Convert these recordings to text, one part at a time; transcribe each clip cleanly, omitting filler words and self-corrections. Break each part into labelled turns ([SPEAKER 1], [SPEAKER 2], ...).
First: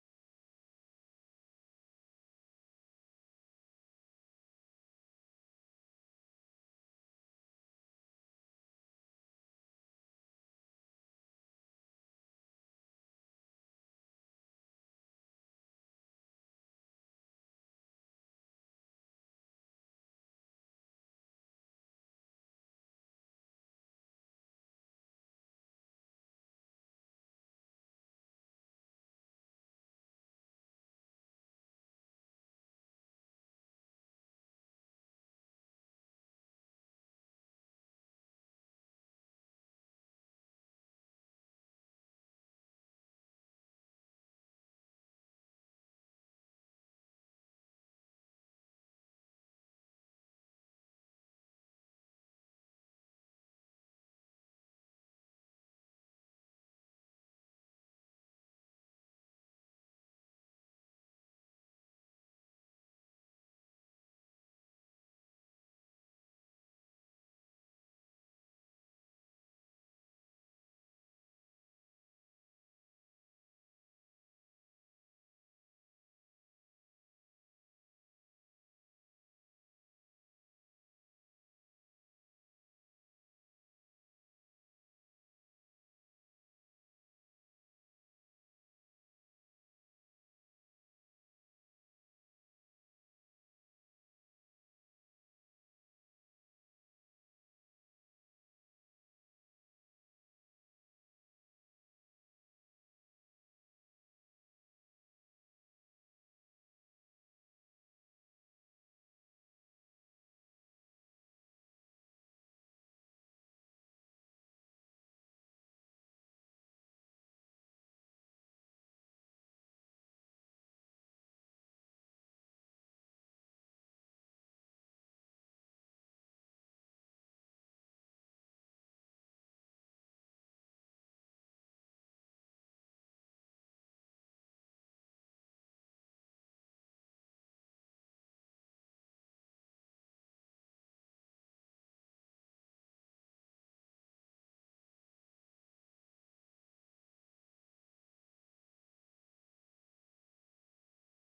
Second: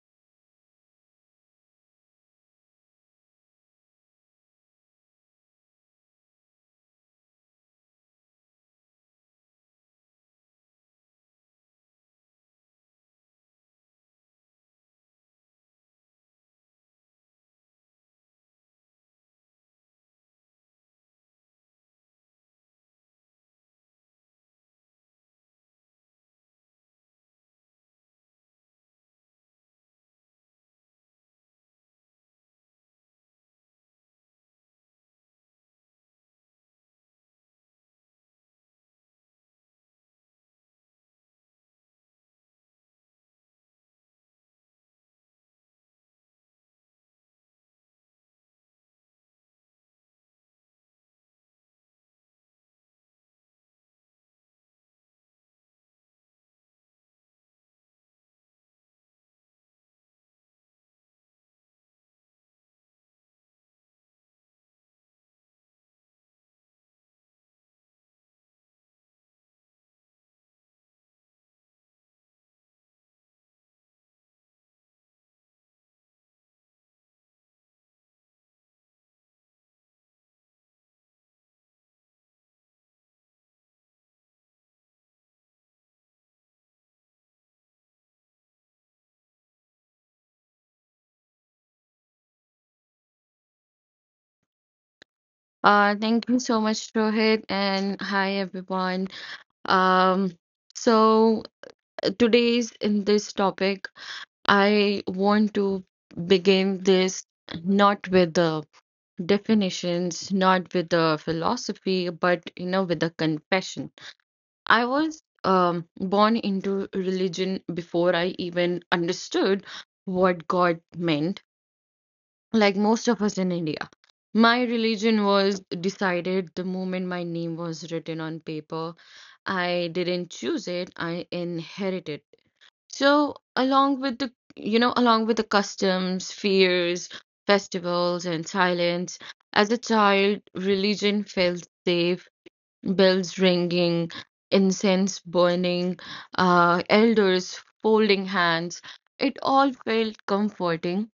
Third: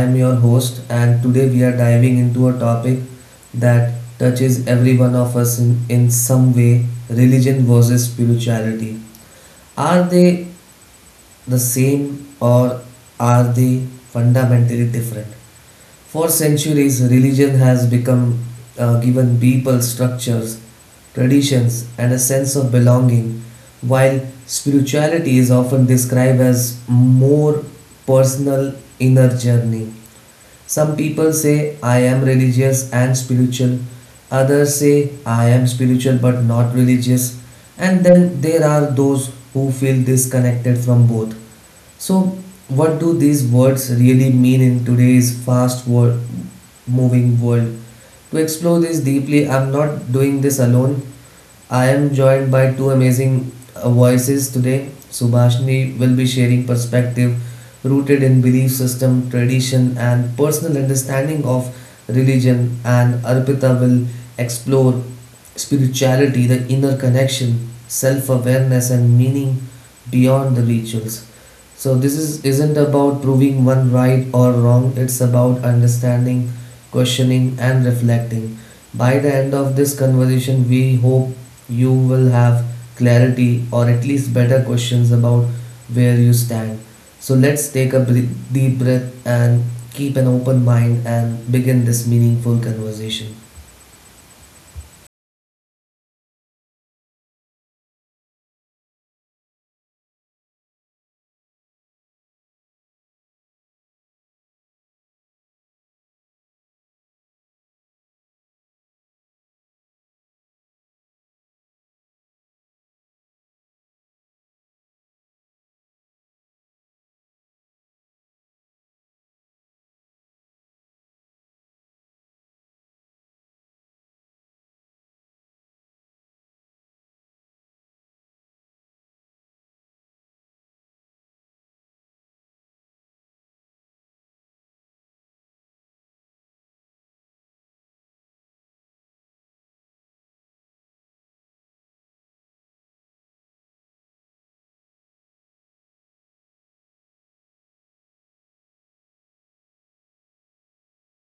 [SPEAKER 1] am your host and today we are diving into a topic that touches every one of us in some way, religion versus spirituality. Are they the same or are they fundamentally different? For centuries, religion has become given people structures, traditions, and a sense of belonging, while spirituality is often described as more personal inner journey. Some people say, I am religious and spiritual, others say, I am spiritual but not religious, and then there are those who feel disconnected from both. So, what do these words really mean in moving world? To explore this deeply, I'm not doing this alone. I am joined by two amazing voices today. Subhashini will be sharing perspective rooted in belief system, tradition, and personal understanding of religion, and Arpita will explore spirituality, the inner connection, self awareness, and meaning beyond the rituals. So this is isn't about proving one right or wrong, it's about understanding, questioning and reflecting. By the end of this conversation, we hope you will have clarity or at least better questions about where you stand. So let's take a deep breath and keep an open mind and begin this meaningful conversation.
[SPEAKER 2] Thank you so much, Rohit, and hi everyone. Um, so today's in this topic, I want to begin this not with the definitions, not with the philosophy, but with a confession. I was born into religion before I even understood what God meant, like most of us in India. My religion was decided the moment my name was written on paper. I didn't choose it, I inherited. So, along with the customs, fears, festivals, and silence, as a child, religion felt safe, bells ringing, incense burning, elders folding hands. It all felt comforting,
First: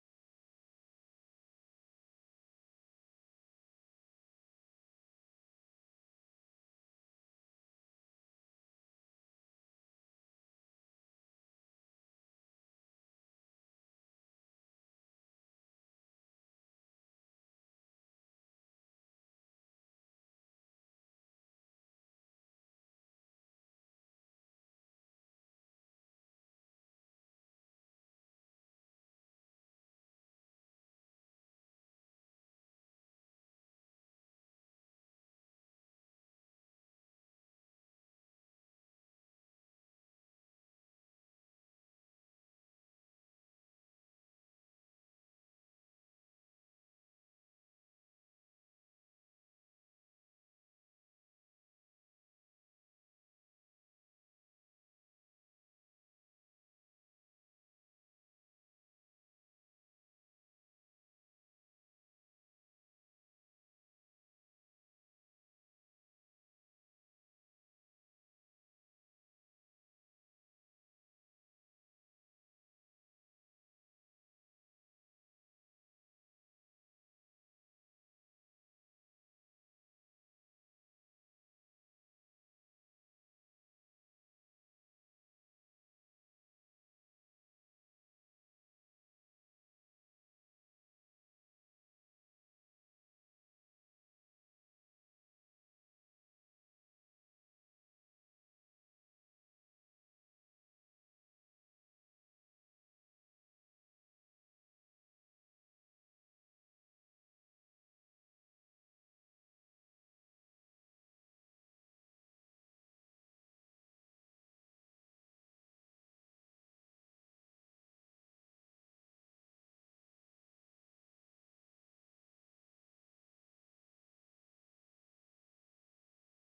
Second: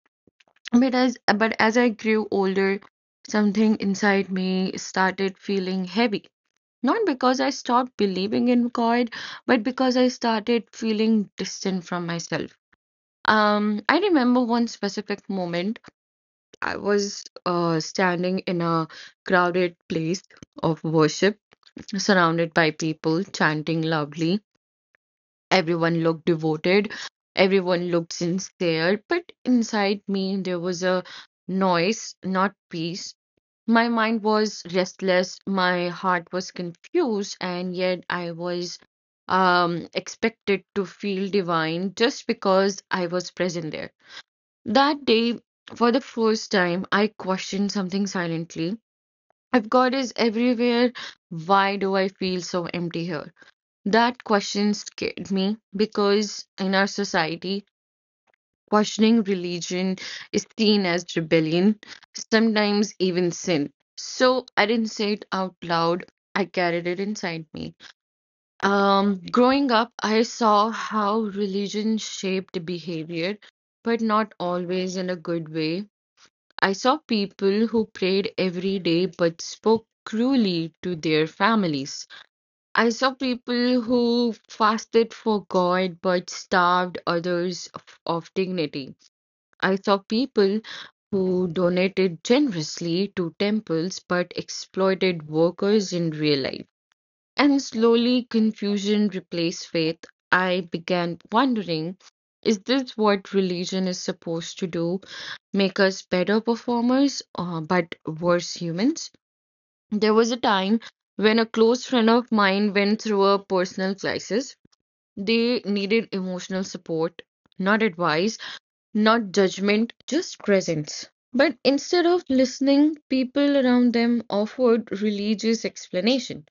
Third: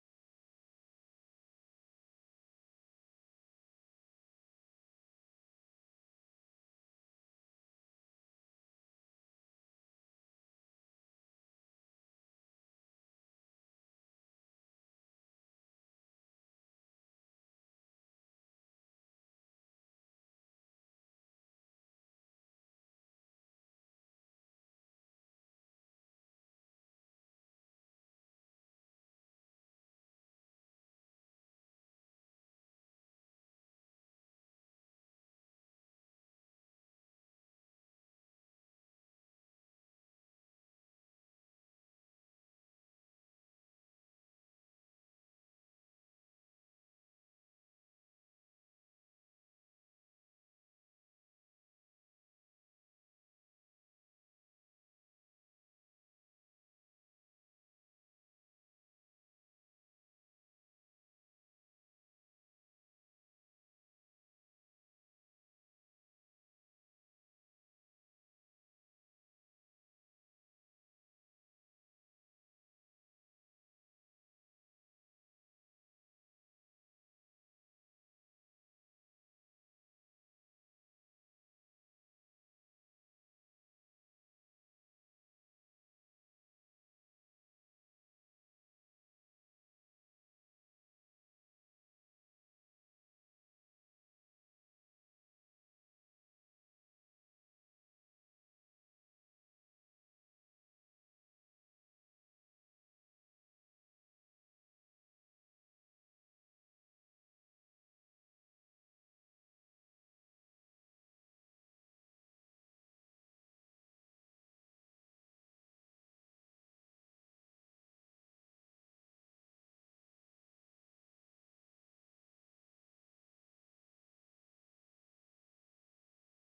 [SPEAKER 2] but as I grew older, something inside me started feeling heavy. Not because I stopped believing in God, but because I started feeling distant from myself. I remember one specific moment. I was standing in a crowded place of worship, surrounded by people chanting loudly. Everyone looked devoted, everyone looked sincere, but inside me there was a noise, not peace. My mind was restless, my heart was confused, and yet I was expected to feel divine just because I was present there. That day, for the first time, I questioned something silently. If God is everywhere, why do I feel so empty here? That question scared me because in our society, questioning religion is seen as rebellion, sometimes even sin. So I didn't say it out loud, I carried it inside me. Growing up, I saw how religion shaped behavior, but not always in a good way. I saw people who prayed every day but spoke cruelly to their families. I saw people who fasted for God but starved others of dignity. I saw people who donated generously to temples but exploited workers in real life. And slowly confusion replaced faith. I began wondering, is this what religion is supposed to do? Make us better performers, but worse humans? There was a time when a close friend of mine went through a personal crisis. They needed emotional support, not advice, not judgment, just presence. But instead of listening, people around them offered religious explanation.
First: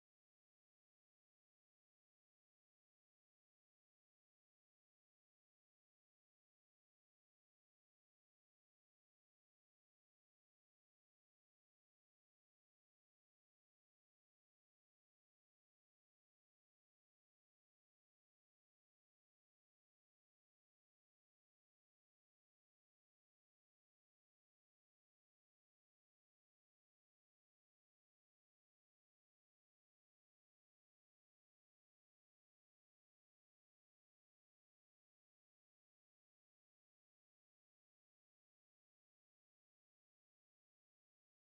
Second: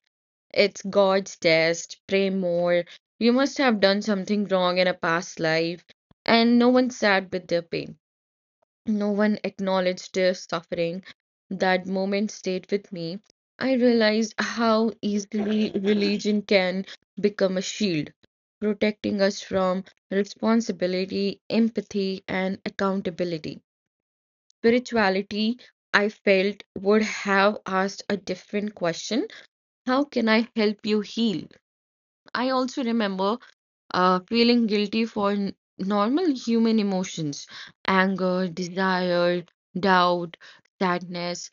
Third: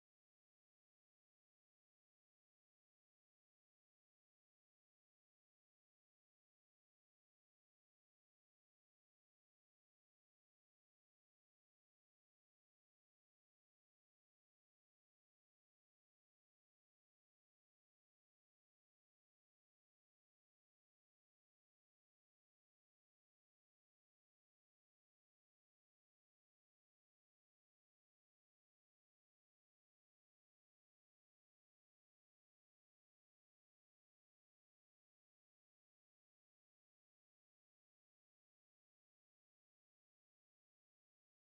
[SPEAKER 2] It's God's test, pray more, you must have done something wrong in a past life, and no one sat with their pain. No one acknowledged their suffering. That moment stayed with me. I realized how easily religion can become a shield, protecting us from responsibility, empathy, and accountability. Spirituality, I felt, would have asked a different question. How can I help you heal? I also remember feeling guilty for normal human emotions, anger, desire, doubt, sadness.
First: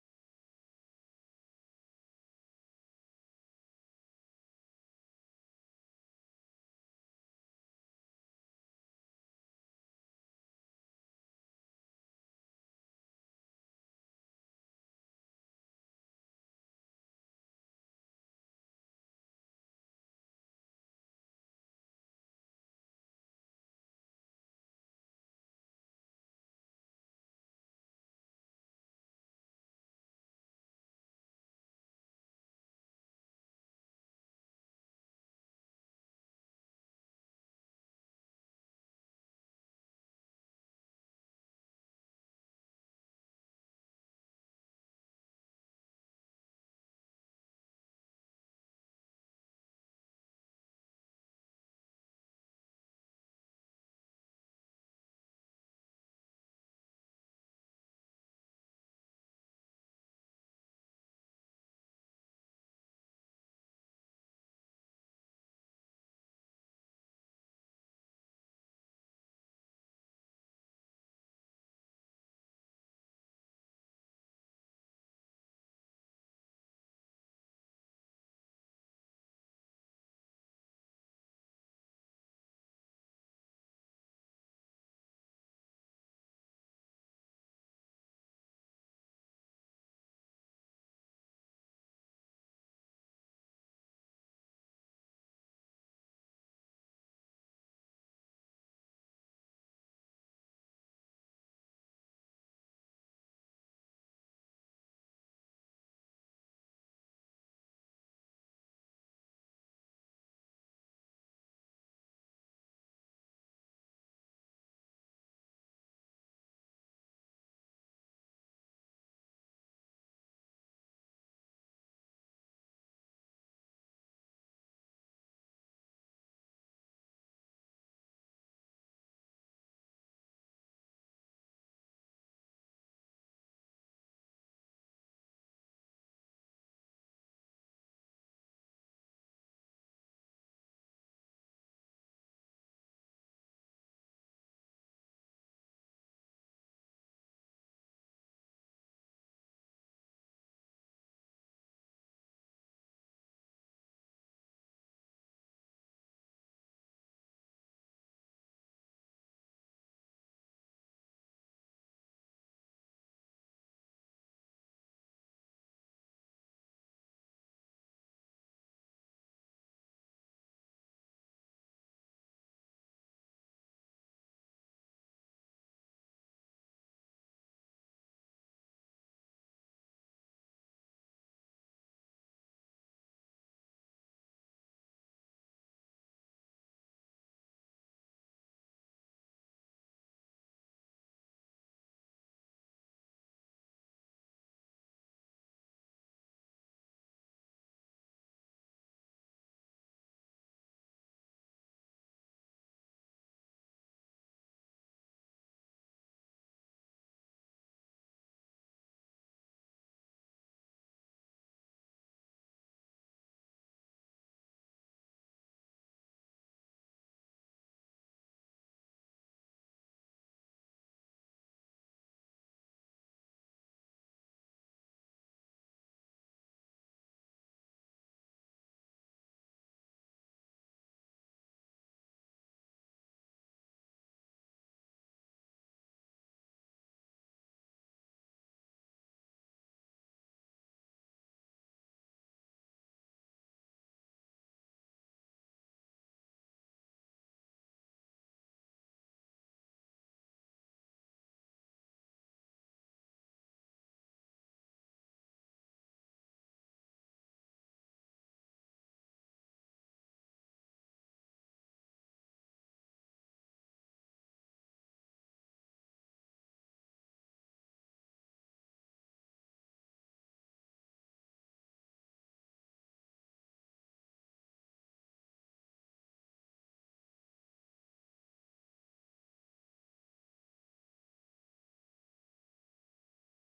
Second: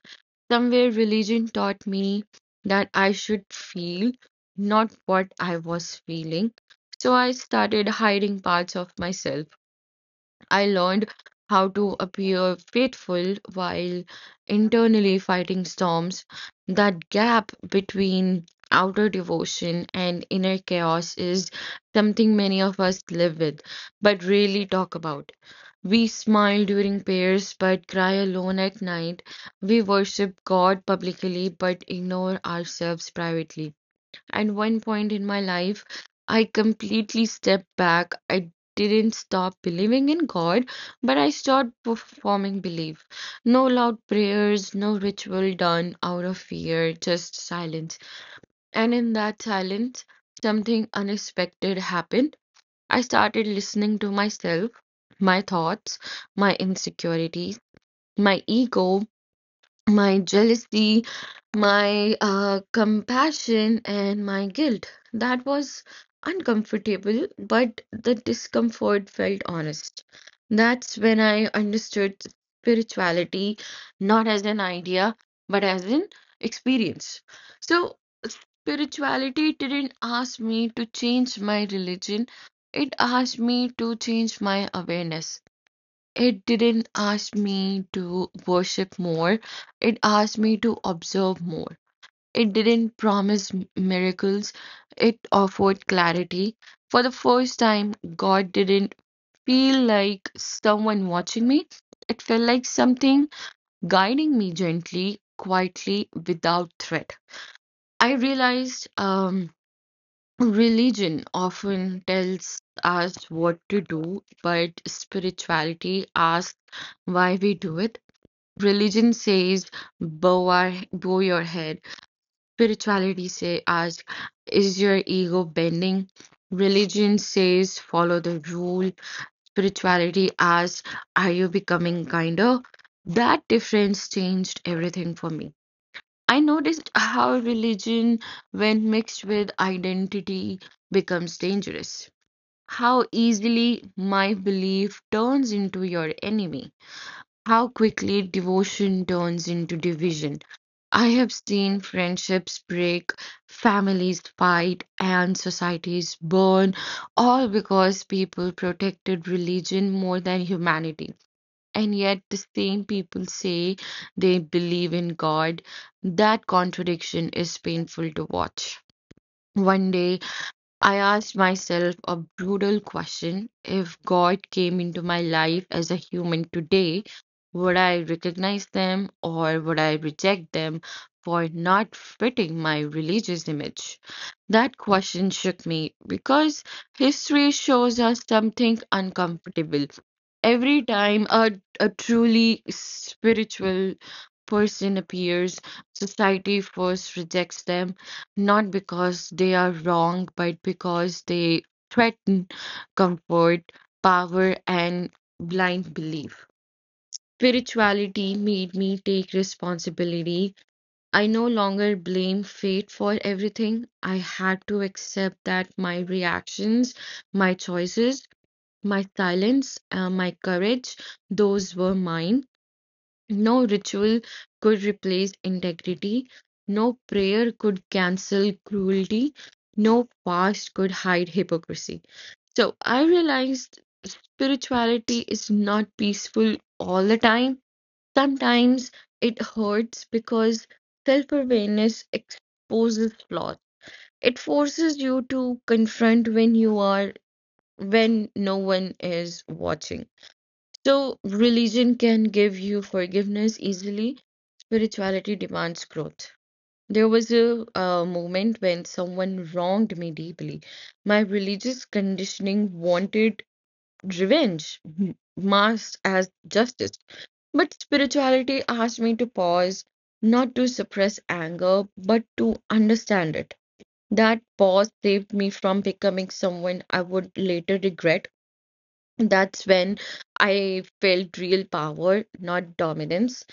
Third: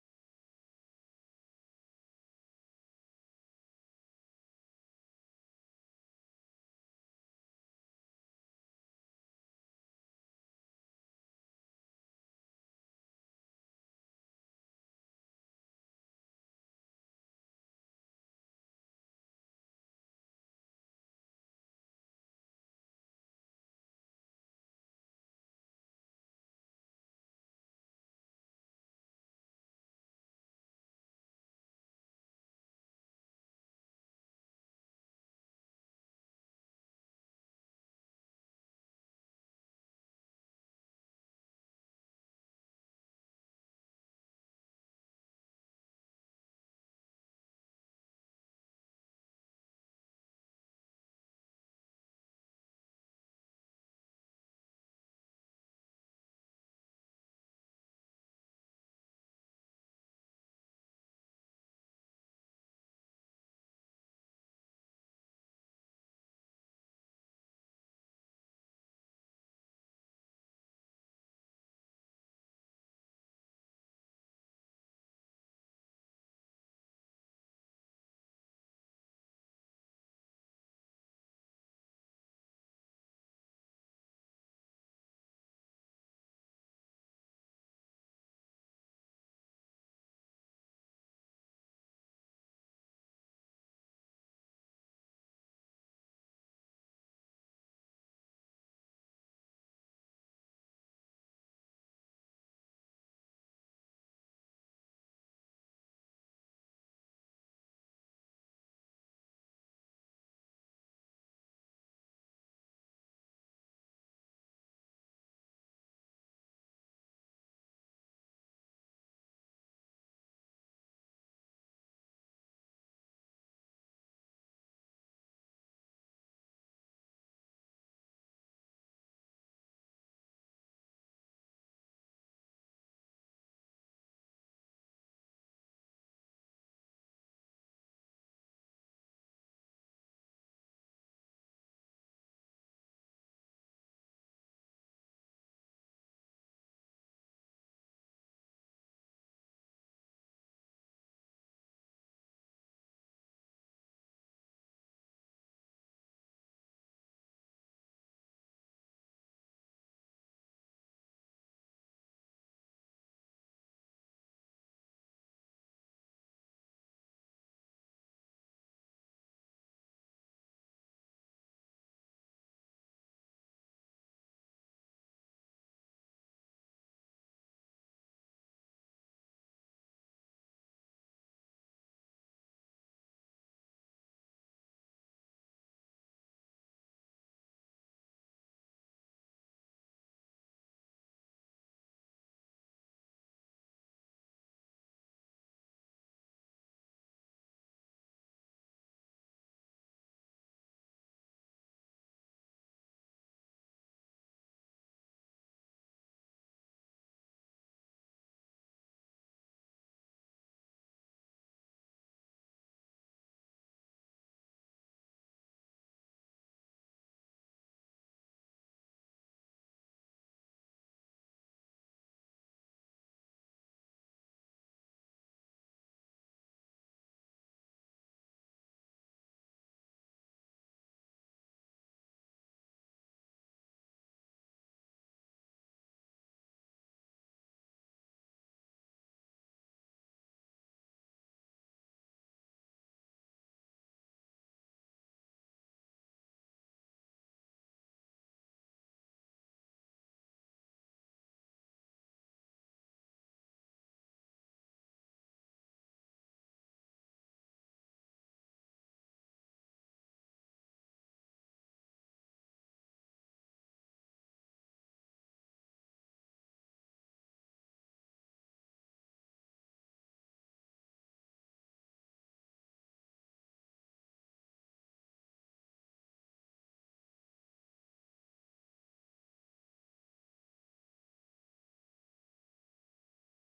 [SPEAKER 2] Somewhere religion taught me that I should feel, not what I was feeling. So I started hiding parts of myself. I learned how to appear faithful while internally fighting storms. That gap between outer devotion and inner chaos is something many of us live with, but rarely talk about. We smile during prayers, but cry alone at night. We worship God publicly, but ignore ourselves privately. At one point in my life, I completely stepped back. I didn't stop believing in God, but I stopped performing belief. No loud prayers, no ritual done out of fear, just silence. And in that silence, something unexpected happened. I started listening to myself, my thoughts, my insecurities, my ego, my jealousy, my compassion, and my guilt. That was uncomfortable, but the discomfort felt honest. That's when I understood spirituality not as an idea, but as an experience. So, spirituality didn't ask me to change my religion, it asked me to change my awareness. It didn't ask me to worship more, it asked me to observe more. It didn't promise miracles, it offered clarity. For the first time, God didn't feel like someone watching me, it felt like something guiding me gently, quietly, without threat. I realized religion often tells us what to do, but spirituality asks why we do it. Religion says, bow your head. Spirituality say, ask, is your ego bending? Religion says, follow the rule. Spirituality asks, are you becoming kinder? That difference changed everything for me. I noticed how religion, when mixed with identity, becomes dangerous. How easily my belief turns into your enemy. How quickly devotion turns into division. I have seen friendships break, families fight, and societies burn, all because people protected religion more than humanity. And yet, the same people say they believe in God. That contradiction is painful to watch. One day, I asked myself a brutal question. If God came into my life as a human today, would I recognize them, or would I reject them for not fitting my religious image? That question shook me, because history shows us something uncomfortable. Every time a truly spiritual person appears, society first rejects them, not because they are wrong, but because they threaten comfort, power, and blind belief. Spirituality made me take responsibility. I no longer blame fate for everything. I had to accept that my reactions, my choices, my silence, my courage, those were mine. No ritual could replace integrity, no prayer could cancel cruelty, no fast could hide hypocrisy. So I realized spirituality is not peaceful all the time. Sometimes it hurts, because self awareness exposes flaws. It forces you to confront when you are, when no one is watching. So, religion can give you forgiveness easily, spirituality demands growth. There was a moment when someone wronged me deeply. My religious conditioning wanted revenge, masked as justice. But spirituality asked me to pause, not to suppress anger, but to understand it. That pause saved me from becoming someone I would later regret. That's when I felt real power, not dominance,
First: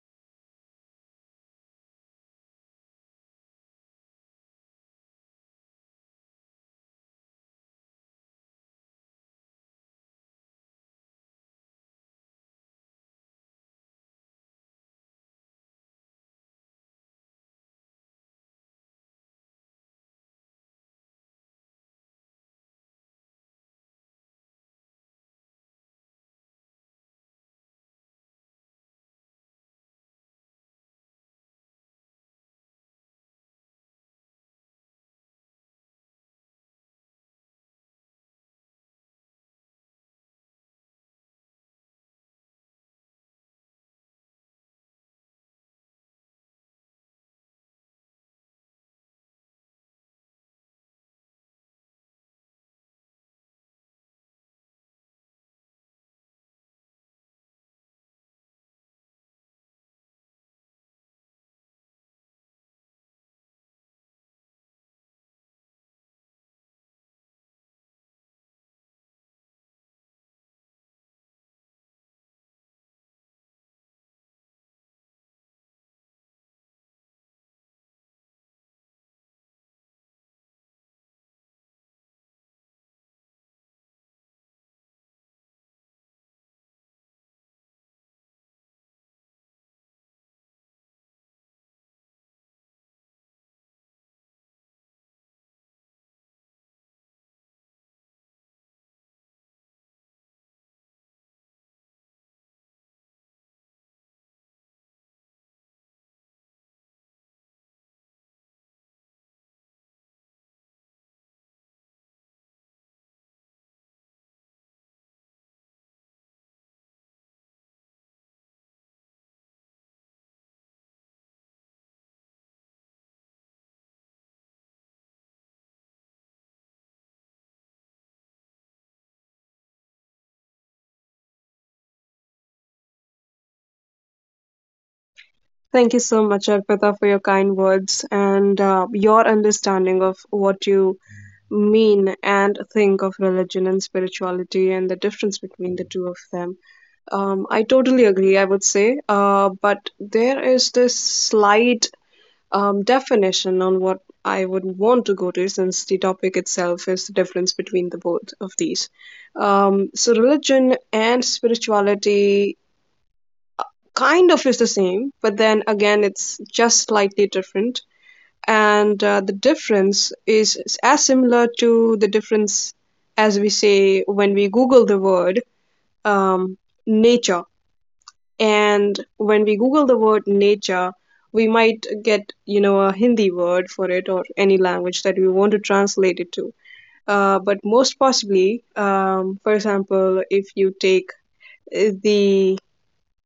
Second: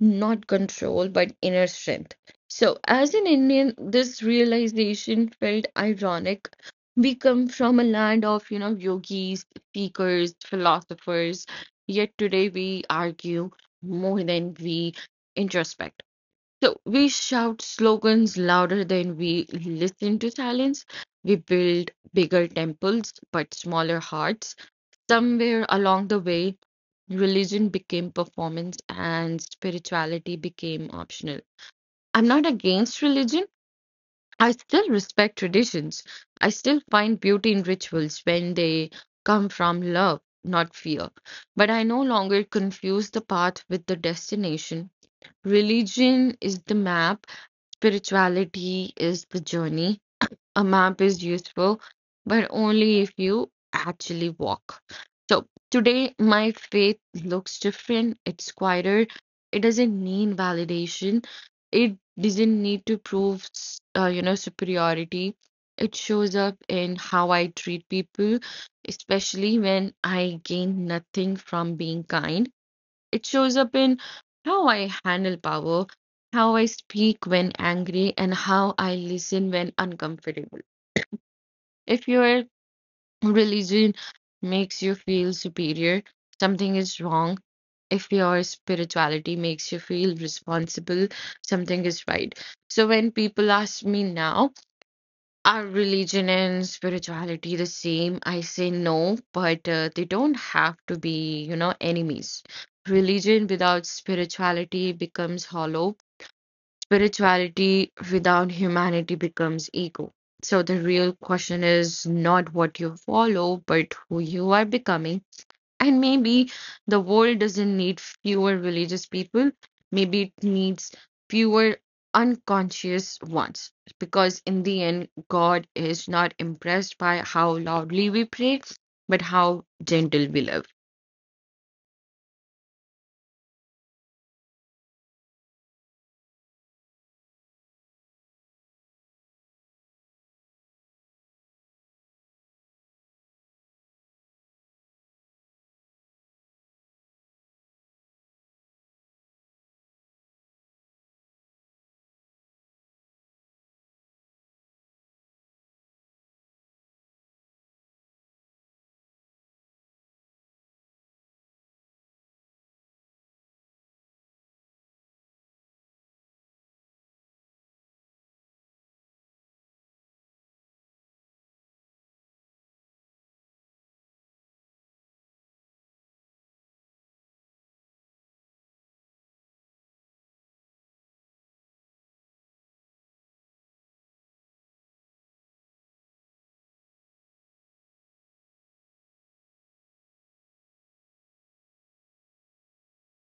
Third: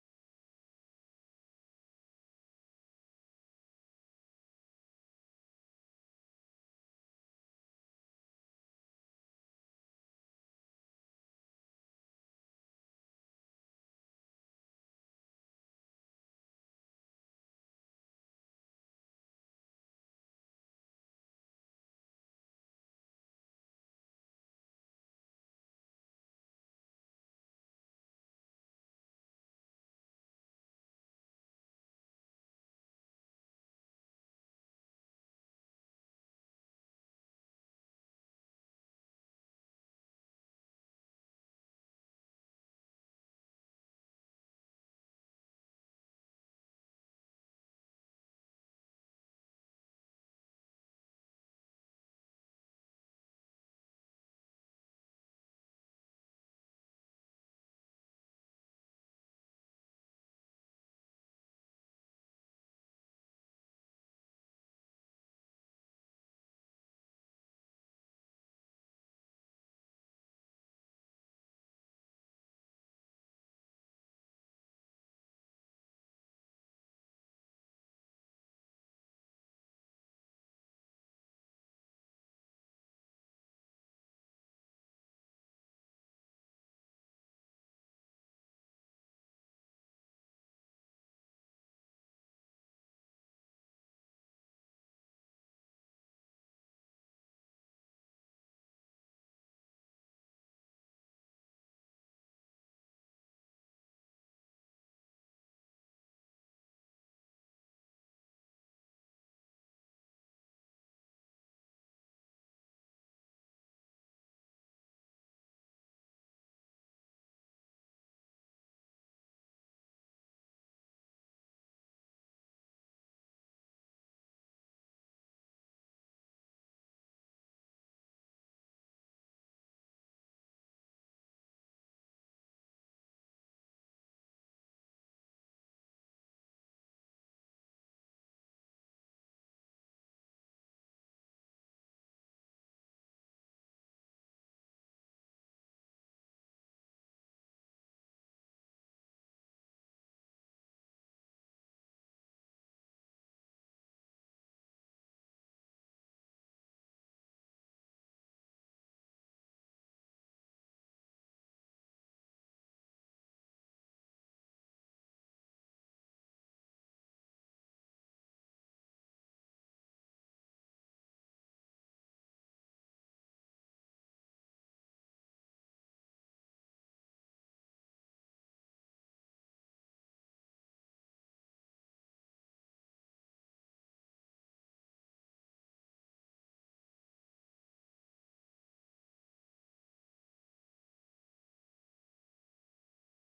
[SPEAKER 2] not control, but inner strength. So, as an Indian, this realization felt ironic. We come from a land of yogis, speakers, philosophers, yet today we argue more than we introspect. So, we shout slogans louder than we listen to silence. We build bigger temples but smaller hearts. Somewhere along the way, religion became performance and spirituality became optional. I'm not against religion. I still respect traditions. I still find beauty in rituals when they come from love, not fear. But I no longer confuse the path with the destination. Religion is the map, spirituality is the journey. A map is useful, but only if you actually walk. So today, my faith looks different. It's quieter. It doesn't need validation. It doesn't need to prove superiority. It shows up in how I treat people, especially when I gain nothing from being kind. It shows up in how I handle power, how I speak when angry, and how I listen when uncomfortable. If your religion makes you feel superior, something is wrong. If your spirituality makes you feel responsible, something is right. So when people ask me now, are religion and spirituality the same? I say no, but they don't have to be enemies. Religion without spirituality becomes hollow. Spirituality without humanity becomes ego. So the real question is not what you follow, but who you are becoming. And maybe the world doesn't need fewer religious people. Maybe it needs fewer unconscious ones. Because in the end, God is not impressed by how loudly we pray, but how gentle we live.
[SPEAKER 3] Thank you so much, Arpita, for your kind words and your understanding of what you mean and think of religion and spirituality and the difference between the two of them. I totally agree, I would say. But there is this slight definition on what I would want to go to since the topic itself is the difference between the both of these. Religion and spirituality kind of is the same, but then again, it's just slightly different. And the difference is as similar to the difference as we say when we Google the word um, nature. And when we Google the word nature, we might get, you know, a Hindi word for it or any language that we want to translate it to. But most possibly, for example, if you take the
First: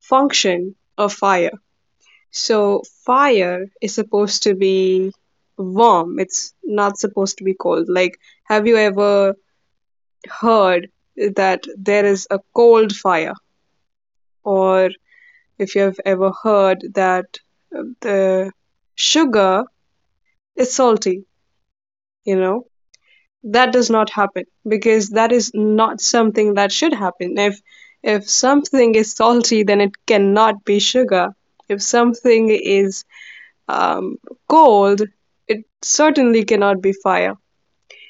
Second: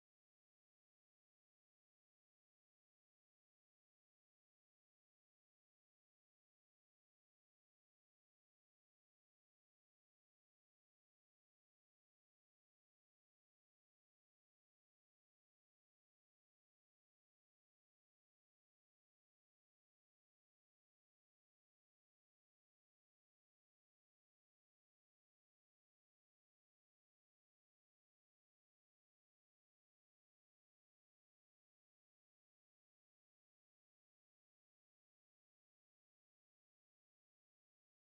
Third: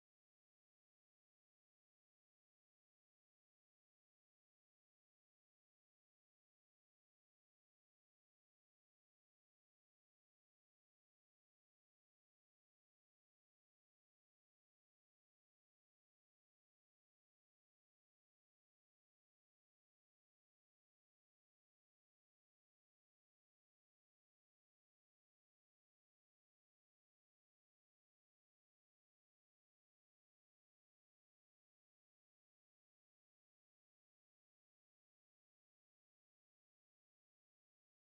[SPEAKER 3] function of fire, so fire is supposed to be warm. It's not supposed to be cold. Like, have you ever heard that there is a cold fire? Or if you have ever heard that the sugar is salty, you know? That does not happen because that is not something that should happen. If something is salty, then it cannot be sugar. If something is um, cold, it certainly cannot be fire.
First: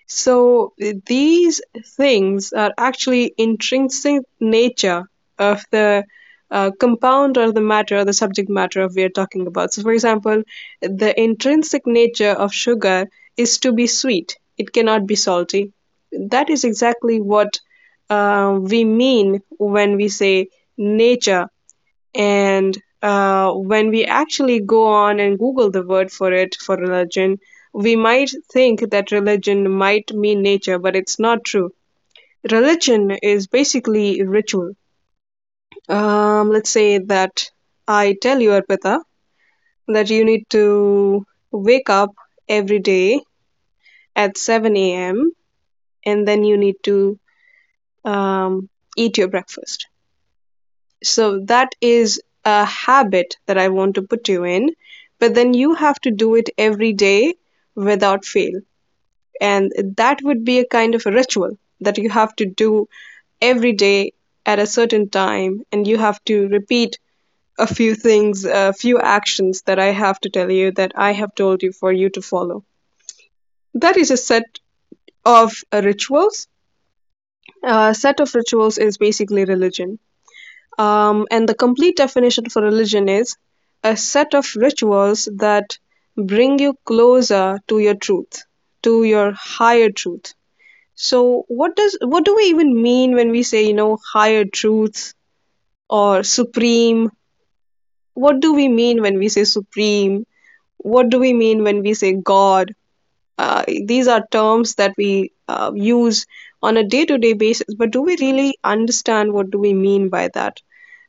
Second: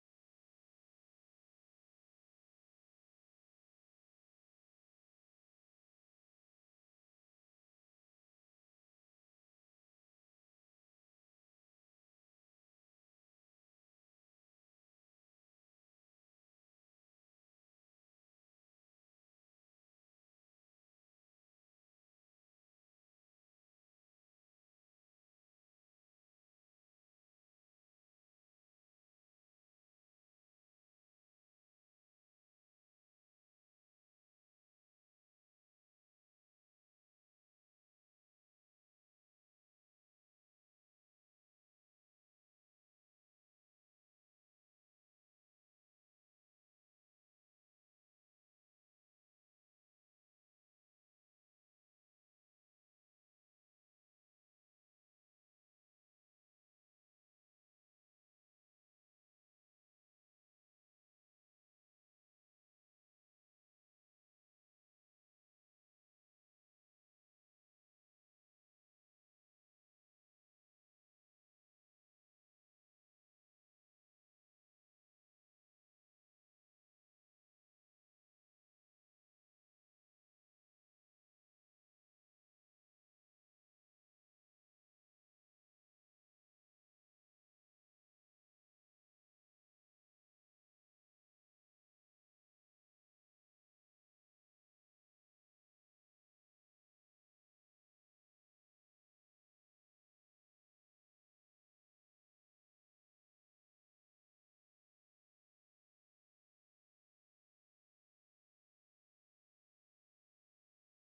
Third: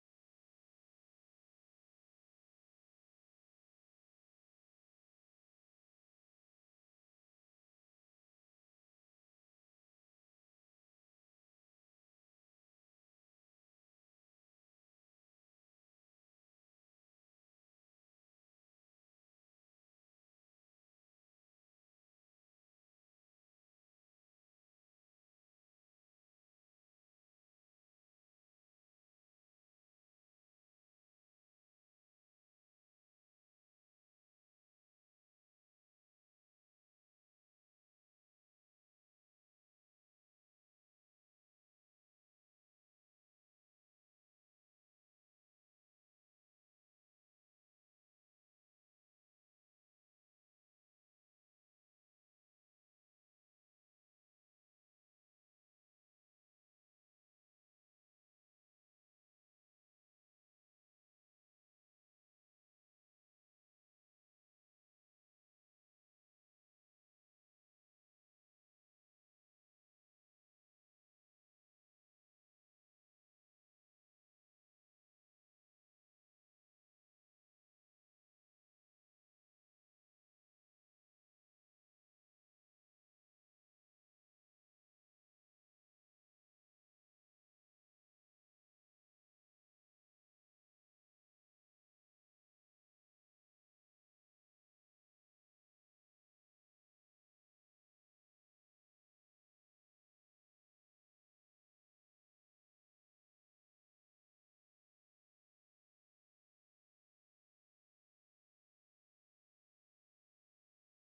[SPEAKER 3] So these things are actually intrinsic nature of the compound or the matter, the subject matter of we are talking about. So, for example, the intrinsic nature of sugar is to be sweet; it cannot be salty. That is exactly what we mean when we say nature and when we actually go on and Google the word for it, for religion, we might think that religion might mean nature, but it's not true. Religion is basically ritual. Let's say that I tell you, Arpita, that you need to wake up every day at 7 a.m. and then you need to um, eat your breakfast. So that is a habit that I want to put you in. But then you have to do it every day without fail. And that would be a kind of a ritual that you have to do every day at a certain time. And you have to repeat a few things, a few actions that I have to tell you that I have told you for you to follow. That is a set of rituals. A set of rituals is basically religion. And the complete definition for religion is a set of rituals that bring you closer to your truth, to your higher truth. So what does what do we even mean when we say, you know, higher truth or supreme? What do we mean when we say supreme? What do we mean when we say God? These are terms that we use on a day to day basis, but do we really understand what do we mean by that?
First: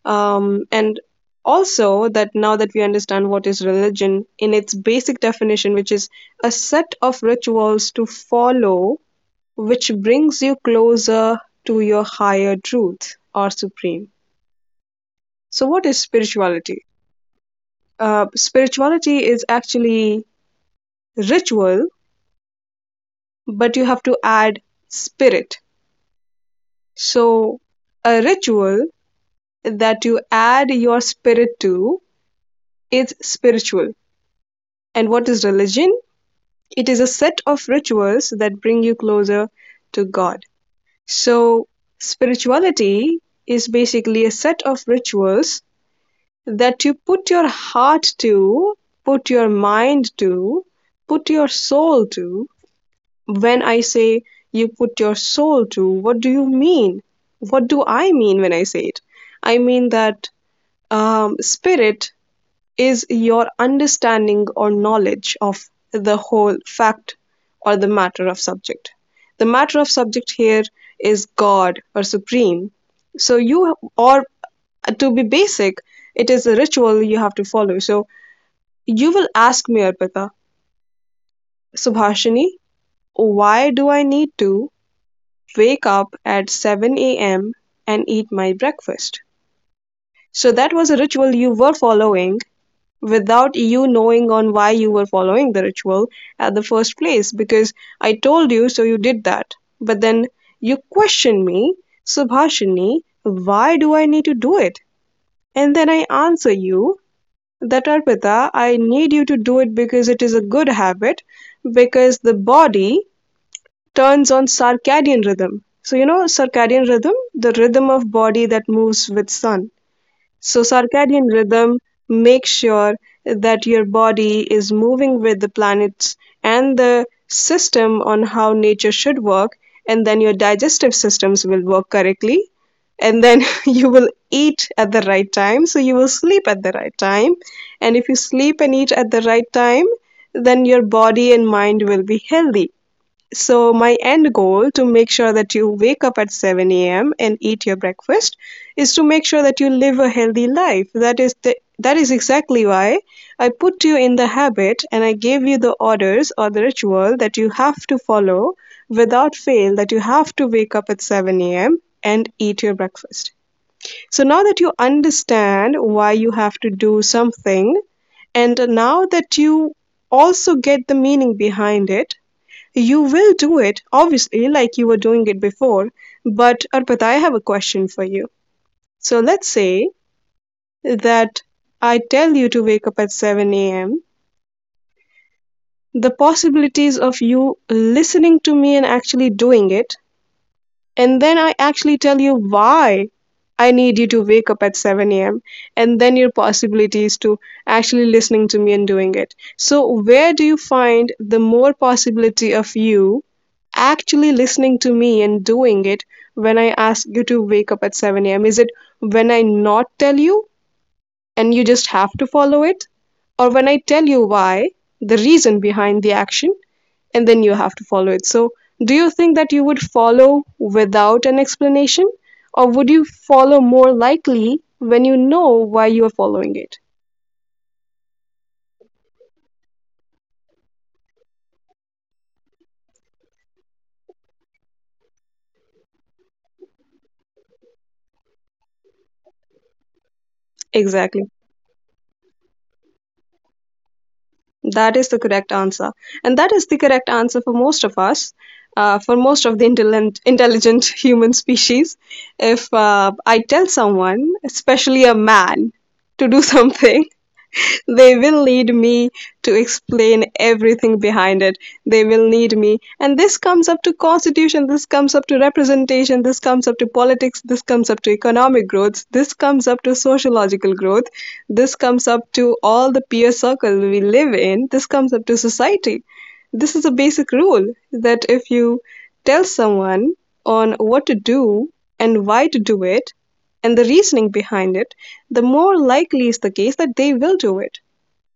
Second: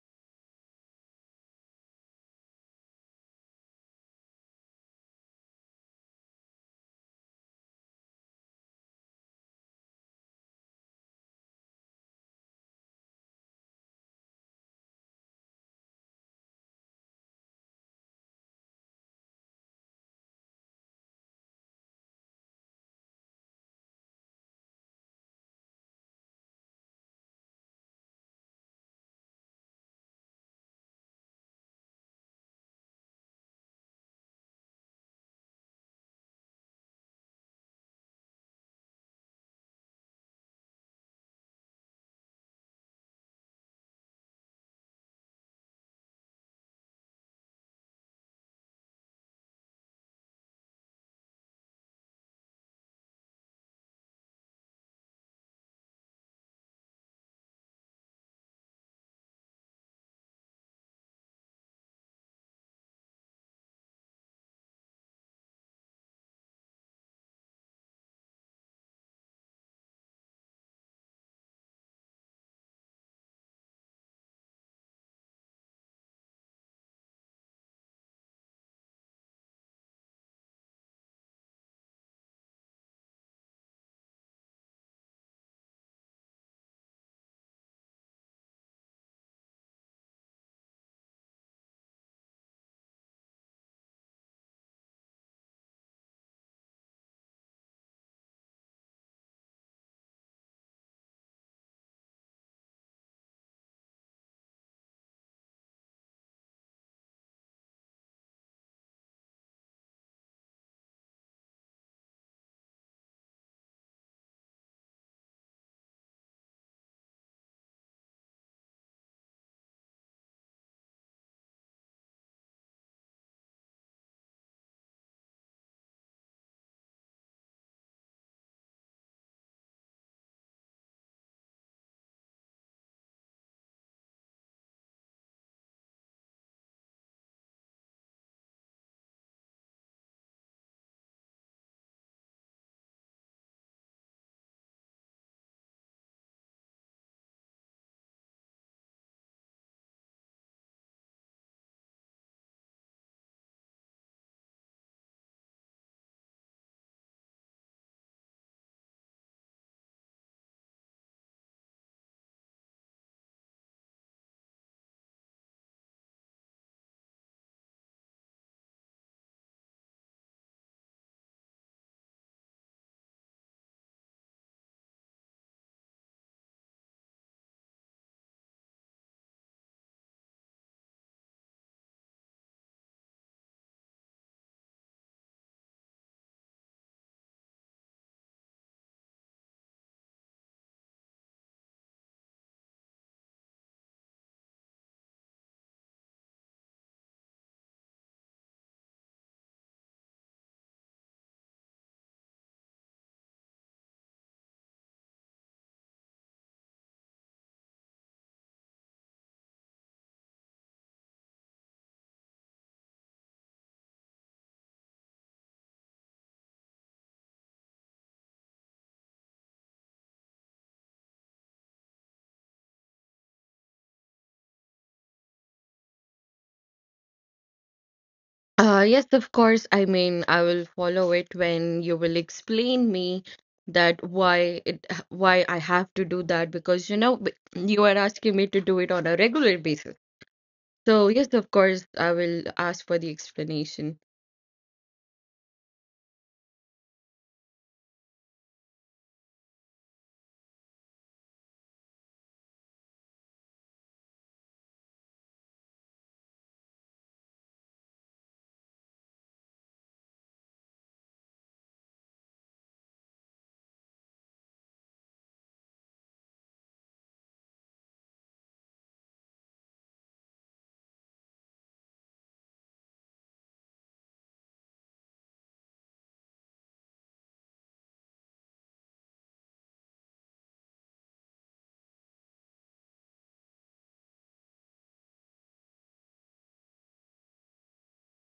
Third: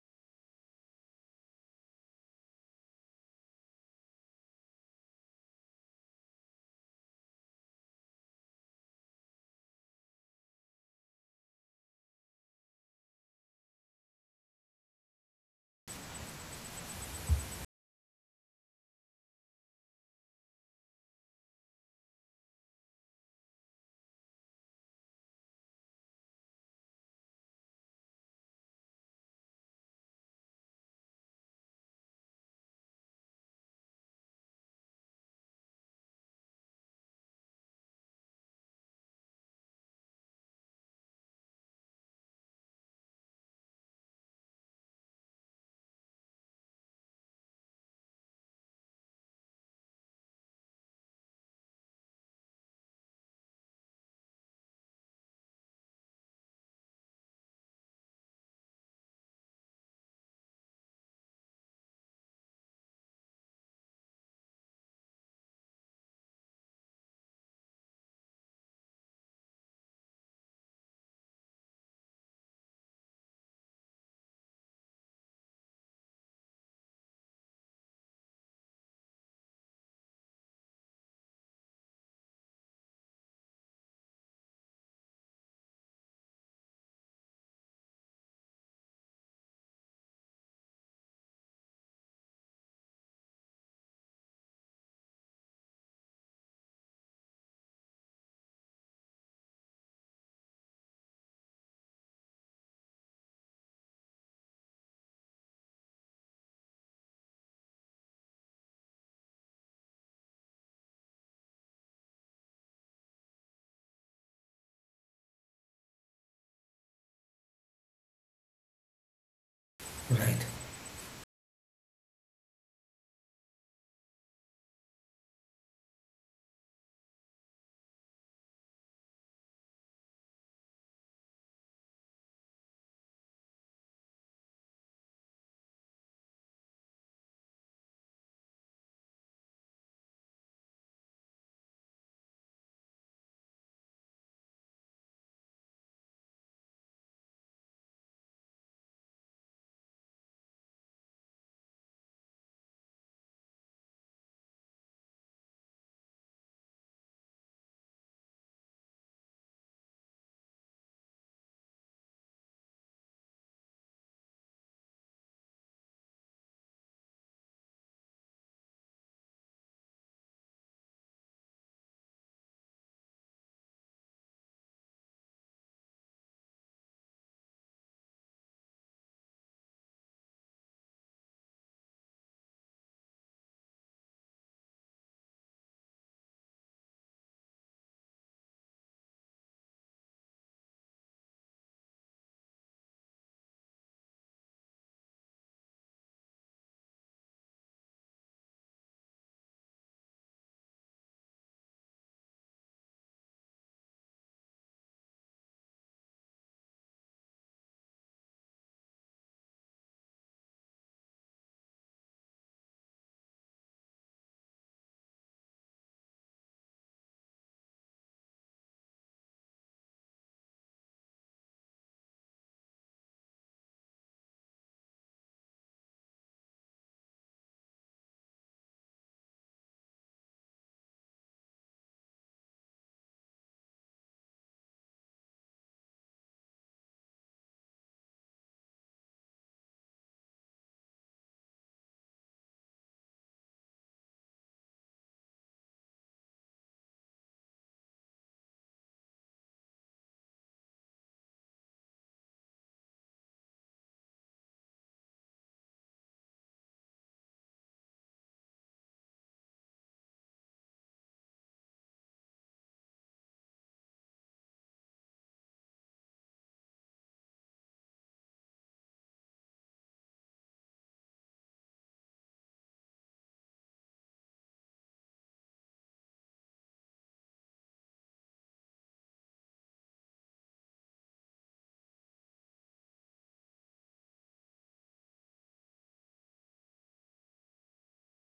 [SPEAKER 3] And also that now that we understand what is religion in its basic definition, which is a set of rituals to follow, which brings you closer to your higher truth or supreme. So, what is spirituality? Spirituality is actually ritual, but you have to add spirit. So, a ritual that you add your spirit to is spiritual. And what is religion? It is a set of rituals that bring you closer to God. So, spirituality is basically a set of rituals that you put your heart to, put your mind to, put your soul to. When I say you put your soul to, what do you mean? What do I mean when I say it? I mean that spirit is your understanding or knowledge of the whole fact or the matter of subject. The matter of subject here is God or Supreme. So, you, or to be basic, it is a ritual you have to follow. So, you will ask me, Arpita, Subhashini, why do I need to wake up at 7 a.m. and eat my breakfast? So, that was a ritual you were following without you knowing on why you were following the ritual at the first place because I told you so you did that. But then you question me, Subhashini, why do I need to do it? And then I answer you that Arpita, I need you to do it because it is a good habit because the body turns on circadian rhythm. So you know circadian rhythm, the rhythm of body that moves with sun.
[SPEAKER 1] Right.
[SPEAKER 3] So, circadian rhythm makes sure that your body is moving with the planets and the system on how nature should work, and then your digestive systems will work correctly. And then you will eat at the right time, so you will sleep at the right time. And if you sleep and eat at the right time, then your body and mind will be healthy. So my end goal to make sure that you wake up at 7 a.m. and eat your breakfast is to make sure that you live a healthy life. That is the that is exactly why I put you in the habit and I gave you the orders or the ritual that you have to follow without fail that you have to wake up at 7 a.m. and eat your breakfast. So now that you understand why you have to do something and now that you also get the meaning behind it you will do it, obviously, like you were doing it before. But Arpita, I have a question for you. So let's say that I tell you to wake up at 7 a.m. The possibilities of you listening to me and actually doing it. And then I actually tell you why I need you to wake up at 7 a.m. And then your possibilities to actually listening to me and doing it. So, where do you find the more possibility of you actually listening to me and doing it when I ask you to wake up at 7 a.m.? Is it when I not tell you and you just have to follow it? Or when I tell you why, the reason behind the action? And then you have to follow it. So, do you think that you would follow without an explanation, or would you follow more likely when you know why you are following it?
[SPEAKER 2] Yes, of course. I mean, I will follow it when you will explain me that why I have to do that, because you are asking me to do it on a regular basis. So
[SPEAKER 3] Exactly.
[SPEAKER 2] yes, of course, I will ask for the explanation.
[SPEAKER 3] That is the correct answer. And that is the correct answer for most of us, for most of the intelligent, intelligent human species. If I tell someone, especially a man, to do something, they will need me to explain everything behind it. They will need me. And this comes up to constitution, this comes up to representation, this comes up to politics, this comes up to economic growth, this comes up to sociological growth, this comes up to all the peer circle we live in, this comes up to society. This is a basic rule that if you tell someone on what to do and why to do it and the reasoning behind it, the more likely is the case that they will do it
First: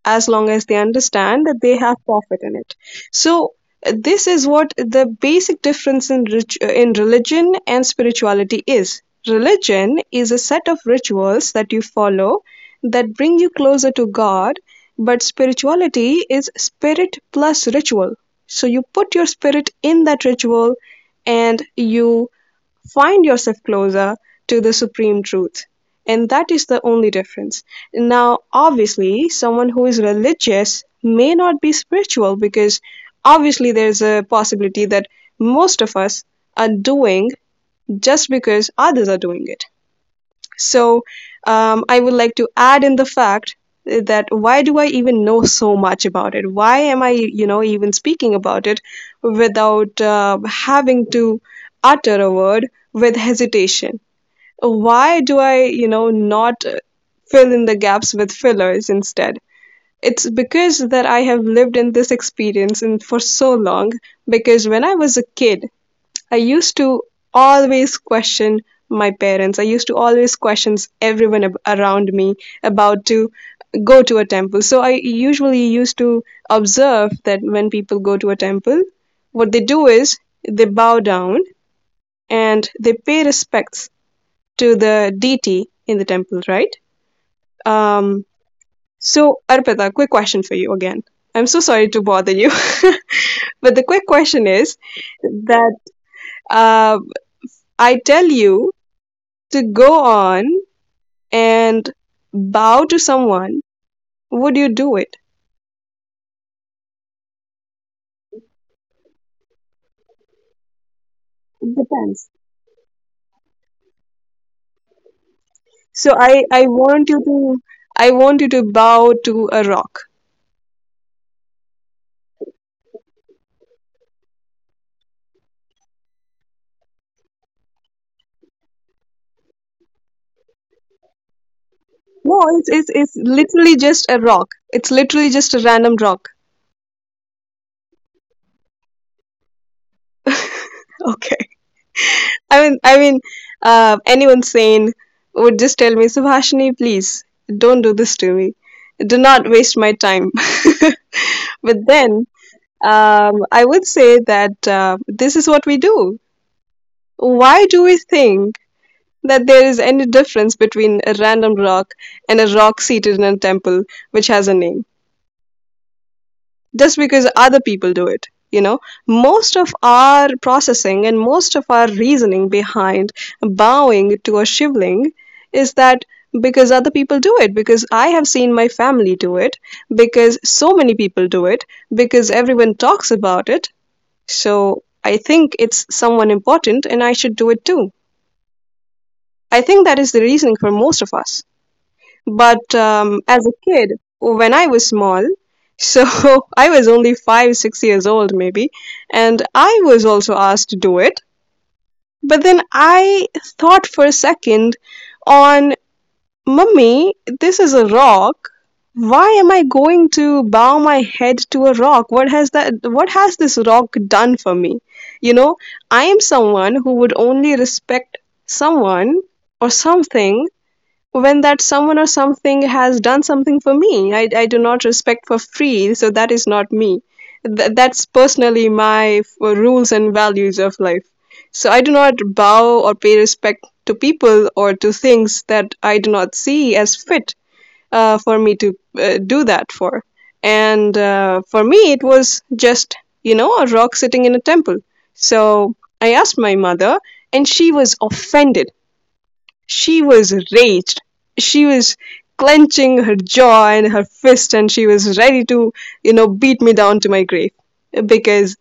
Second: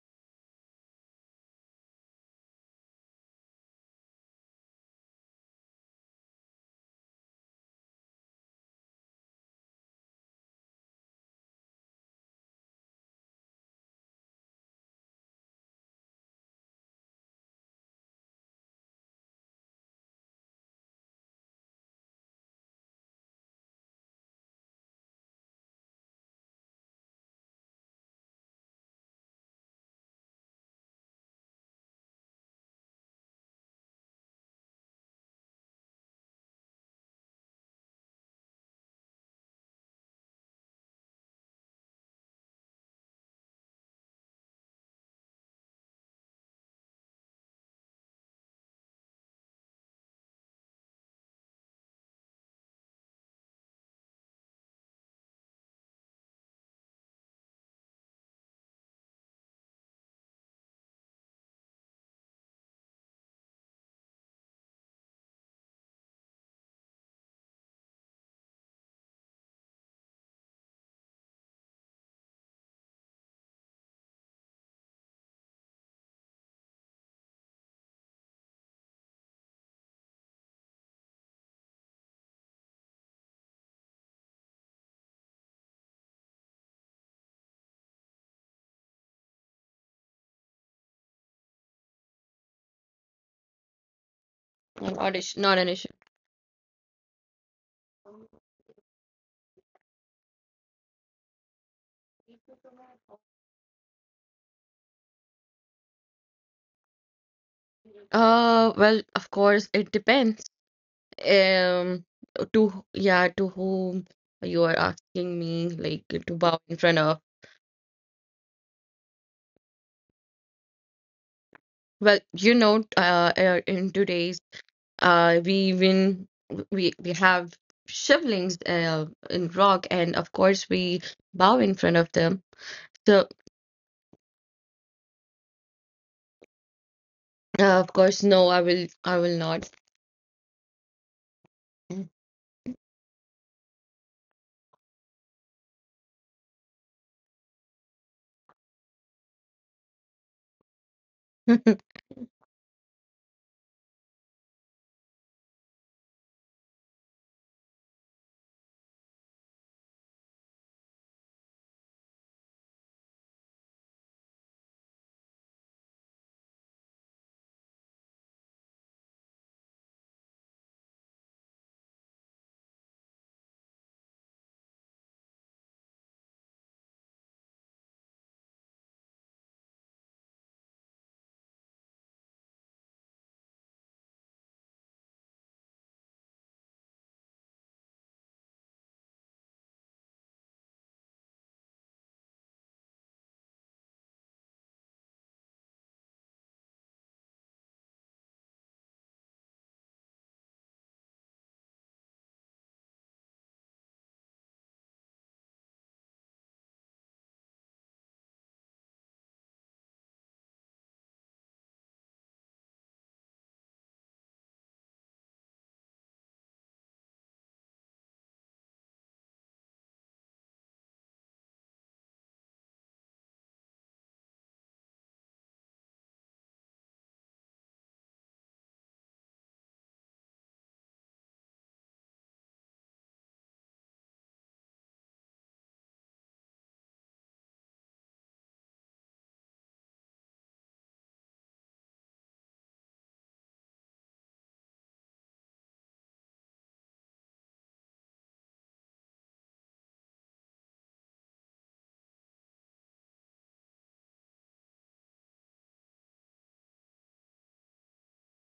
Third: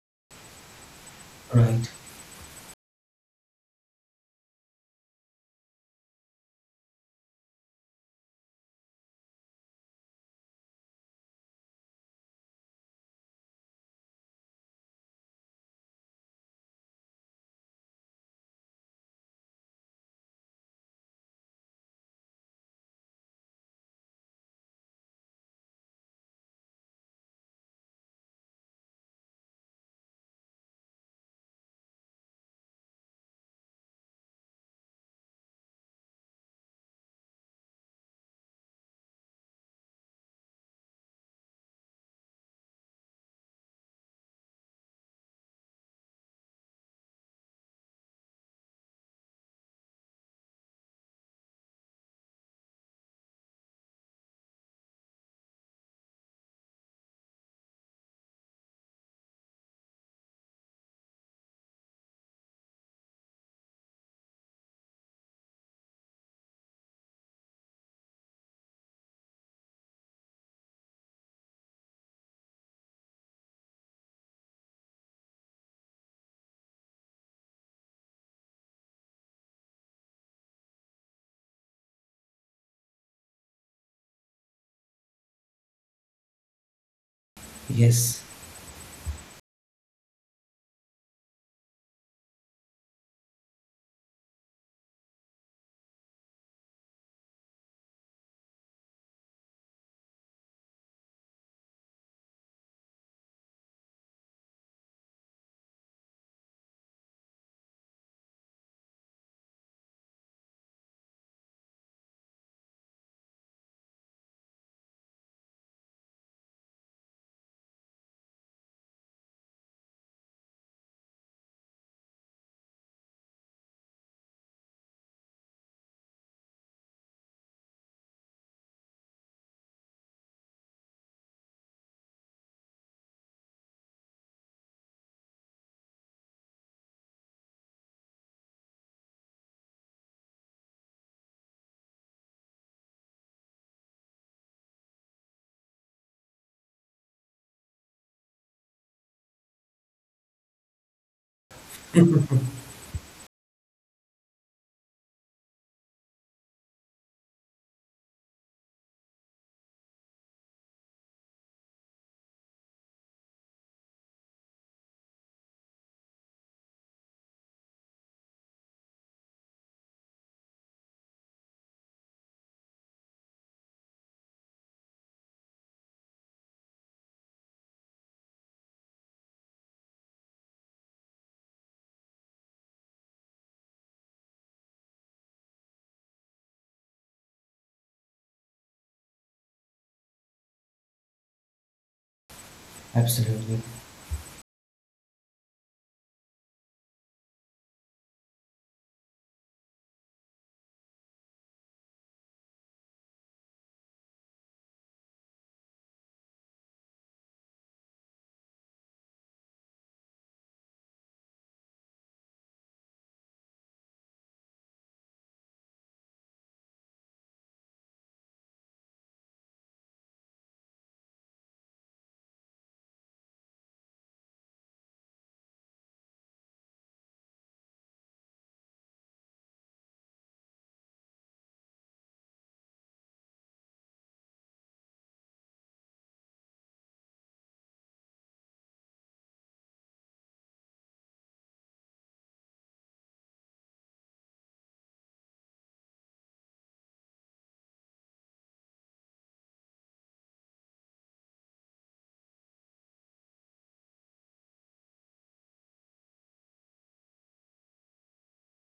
[SPEAKER 3] as long as they understand that they
[SPEAKER 1] Right.
[SPEAKER 3] have profit in it. So this is what the basic difference in in religion and spirituality is. Religion is a set of rituals that you follow that bring you closer to God, but spirituality is spirit plus ritual. So you put your spirit in that ritual and you find yourself closer to the supreme truth. And that is the only difference. Now, obviously, someone who is religious may not be spiritual because obviously there's a possibility that most of us are doing just because others are doing it. So I would like to add in the fact that why do I even know so much about it? Why am I, you know, even speaking about it without having to utter a word with hesitation? Why do I, you know, not fill in the gaps with fillers instead? It's because that I have lived in this experience and for so long. Because when I was a kid, I used to always question my parents. I used to always question everyone around me about to go to a temple. So I usually used to observe that when people go to a temple, what they do is they bow down and they pay respects to the deity in the temple, right?
[SPEAKER 1] Yes.
[SPEAKER 3] Um, so, Arpita, quick question for you again. I'm so sorry to bother you. But the quick question is
[SPEAKER 2] Not issue, not an
[SPEAKER 3] that
[SPEAKER 2] issue.
[SPEAKER 3] uh, I tell you to go on and bow to someone, would you do it?
[SPEAKER 2] Well, of course, it depends.
[SPEAKER 3] It
[SPEAKER 2] Um,
[SPEAKER 3] depends.
[SPEAKER 2] to yeah, to whom you are asking me like
[SPEAKER 3] So
[SPEAKER 2] to
[SPEAKER 3] I,
[SPEAKER 2] bow
[SPEAKER 3] I
[SPEAKER 2] in front
[SPEAKER 3] want
[SPEAKER 2] of.
[SPEAKER 3] you to I want you to bow to a rock.
[SPEAKER 2] Well, you know, in today's. We even we have shivlings in rock, and of course we bow in front of
[SPEAKER 3] No,
[SPEAKER 2] them.
[SPEAKER 3] it's
[SPEAKER 2] So
[SPEAKER 3] literally just a rock. It's literally just a random rock.
[SPEAKER 2] of course, no, I will not.
[SPEAKER 3] Okay. I mean, anyone sane would just tell me, Subhashini, please don't do this to me. Do not waste my time. but then um, I would say that this is what we do. Why do we think that there is any difference between a random rock and a rock seated in a temple which has a name? Just because other people do it. You know, most of our processing and most of our reasoning behind bowing to a shivling is that because other people do it, because I have seen my family do it, because so many people do it, because everyone talks about it. So I think it's someone important and I should do it too. I think that is the reasoning for most of us. But as a
[SPEAKER 1] Absolutely.
[SPEAKER 3] kid, when I was small, so I was only 5, 6 years old, maybe, and I was also asked to do it. But then I thought for a second on, Mummy, this is a rock. Why am I going to bow my head to a rock? What has that? What has this rock done for me? You know, I am someone who would only respect someone or something when that someone or something has done something for me, I do not respect for free, so that is not me. That's personally my rules and values of life, so I do not bow or pay respect to people or to things that I do not see as fit for me to do that for. And for me it was just, you know, a rock sitting in a temple. So I asked my mother, and she was offended. She was raged. She was clenching her jaw and her fist, and she was ready to, you know, beat me down to my grave because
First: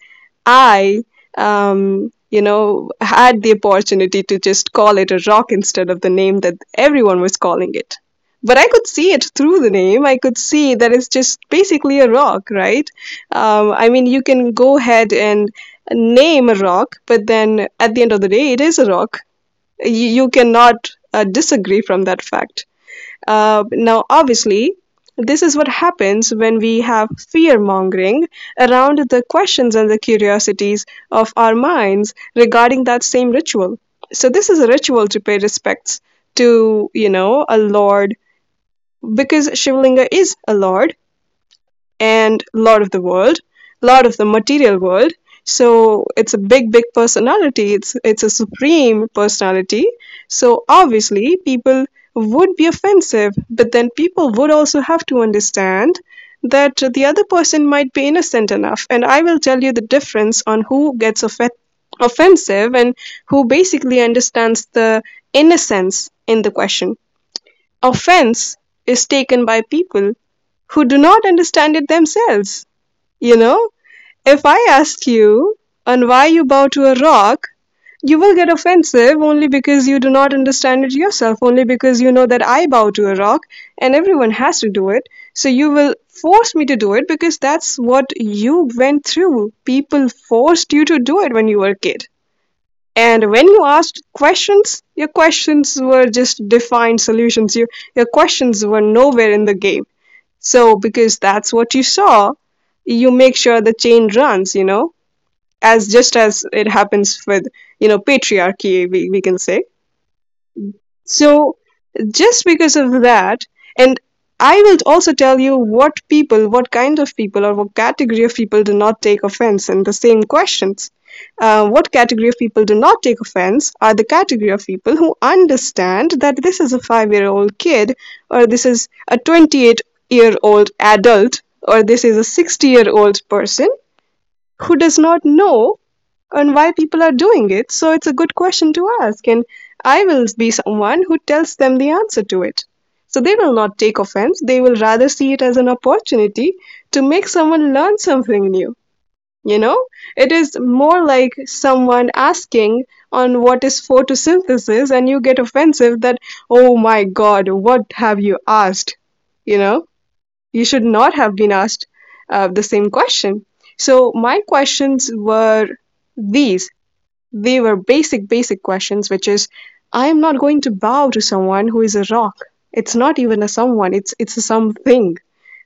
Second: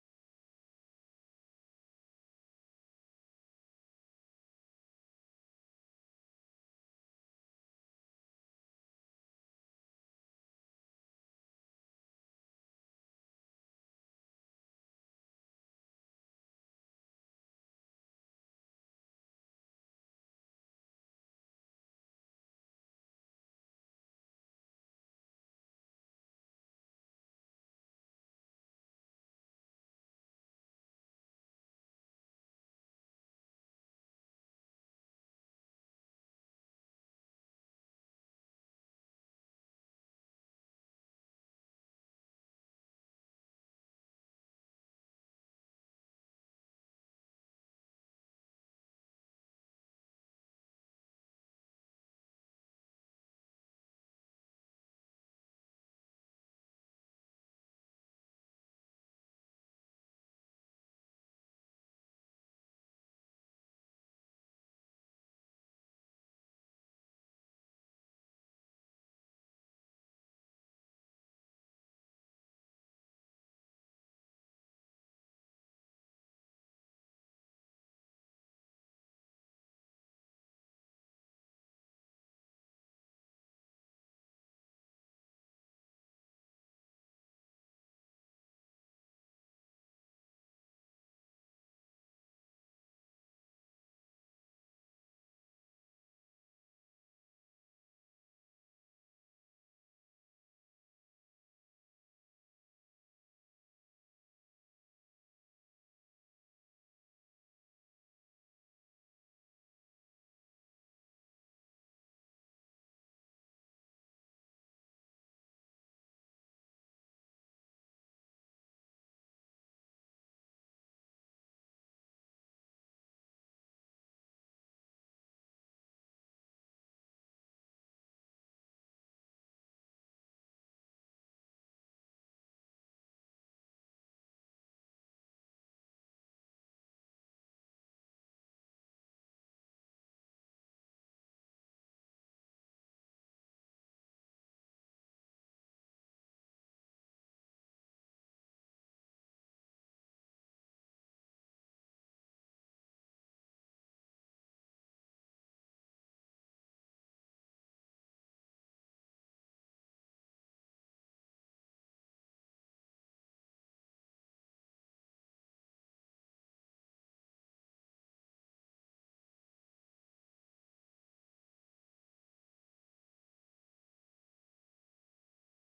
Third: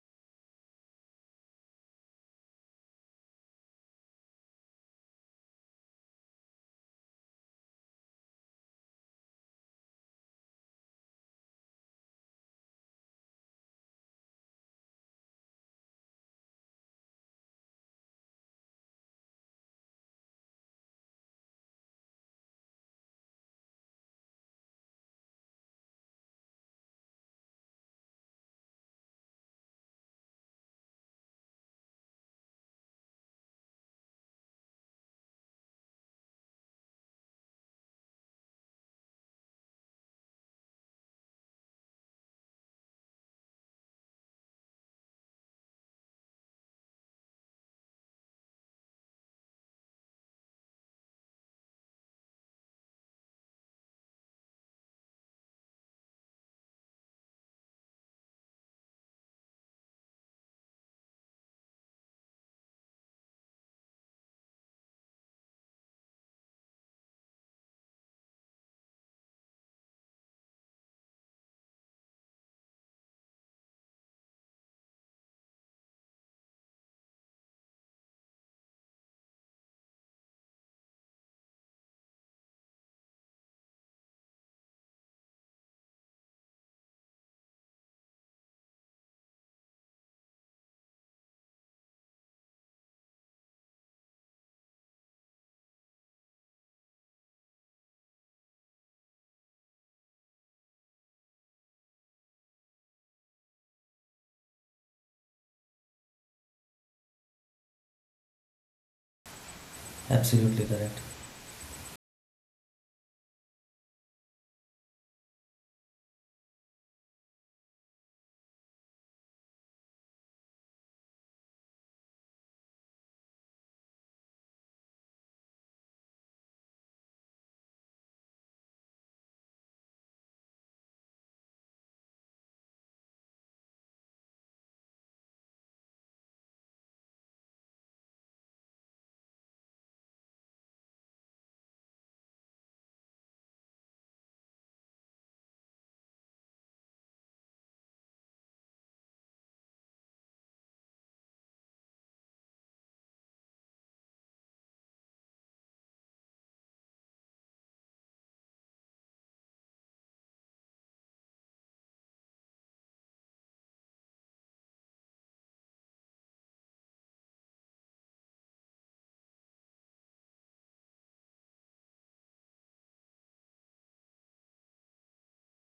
[SPEAKER 3] I, you know, had the opportunity to just call it a rock instead of the name that everyone was calling it. But I could see it through the name. I could see that it's just basically a rock, right? I mean, you can go ahead and name a rock, but then at the end of the day, it is a rock. You cannot disagree from that fact. Now, obviously, this is what happens when we have fear mongering around the questions and the curiosities of our minds regarding that same ritual. So, this is a ritual to pay respects to, you know, a lord, because Shivlinga is a lord and a lot of the world, a lot of the material world. So it's a big, big personality. It's a supreme personality. So obviously, people would be offensive, but then people would also have to understand that the other person might be innocent enough. And I will tell you the difference on who gets offended, offensive, and who basically understands the innocence in the question. Offense is taken by people who do not understand it themselves. You know, if I ask you on why you bow to a rock, you will get offensive only because you do not understand it yourself, only because you know that I bow to a rock and everyone has to do it. So you will force me to do it because that's what you went through. People forced you to do it when you were a kid. And when you asked questions, your questions were just defined solutions. Your questions were nowhere in the game. So, because that's what you saw, you make sure the chain runs, you know, as just as it happens with, you know, patriarchy, we can say.
[SPEAKER 1] Absolutely correct.
[SPEAKER 3] So, just because of that, and I will also tell you what people, what kind of people, or what category of people do not take offense in the same questions. What category of people do not take offense are the category of people who understand that this is a 5-year old kid, or this is a 28-year-old adult, or this is a 60-year-old person who does not know on why people are doing it. So it's a good question to ask, and I will be someone who tells them the answer to it. So they will not take offense; they will rather see it as an opportunity to make someone learn something new. You know, it is more like someone asking on what is photosynthesis, and you get offensive that, oh my god, what have you asked? You know, you should not have been asked the same question. So, my questions were these, they were basic, basic questions, which is, I am not going to bow to someone who is a rock. It's not even a someone, it's a something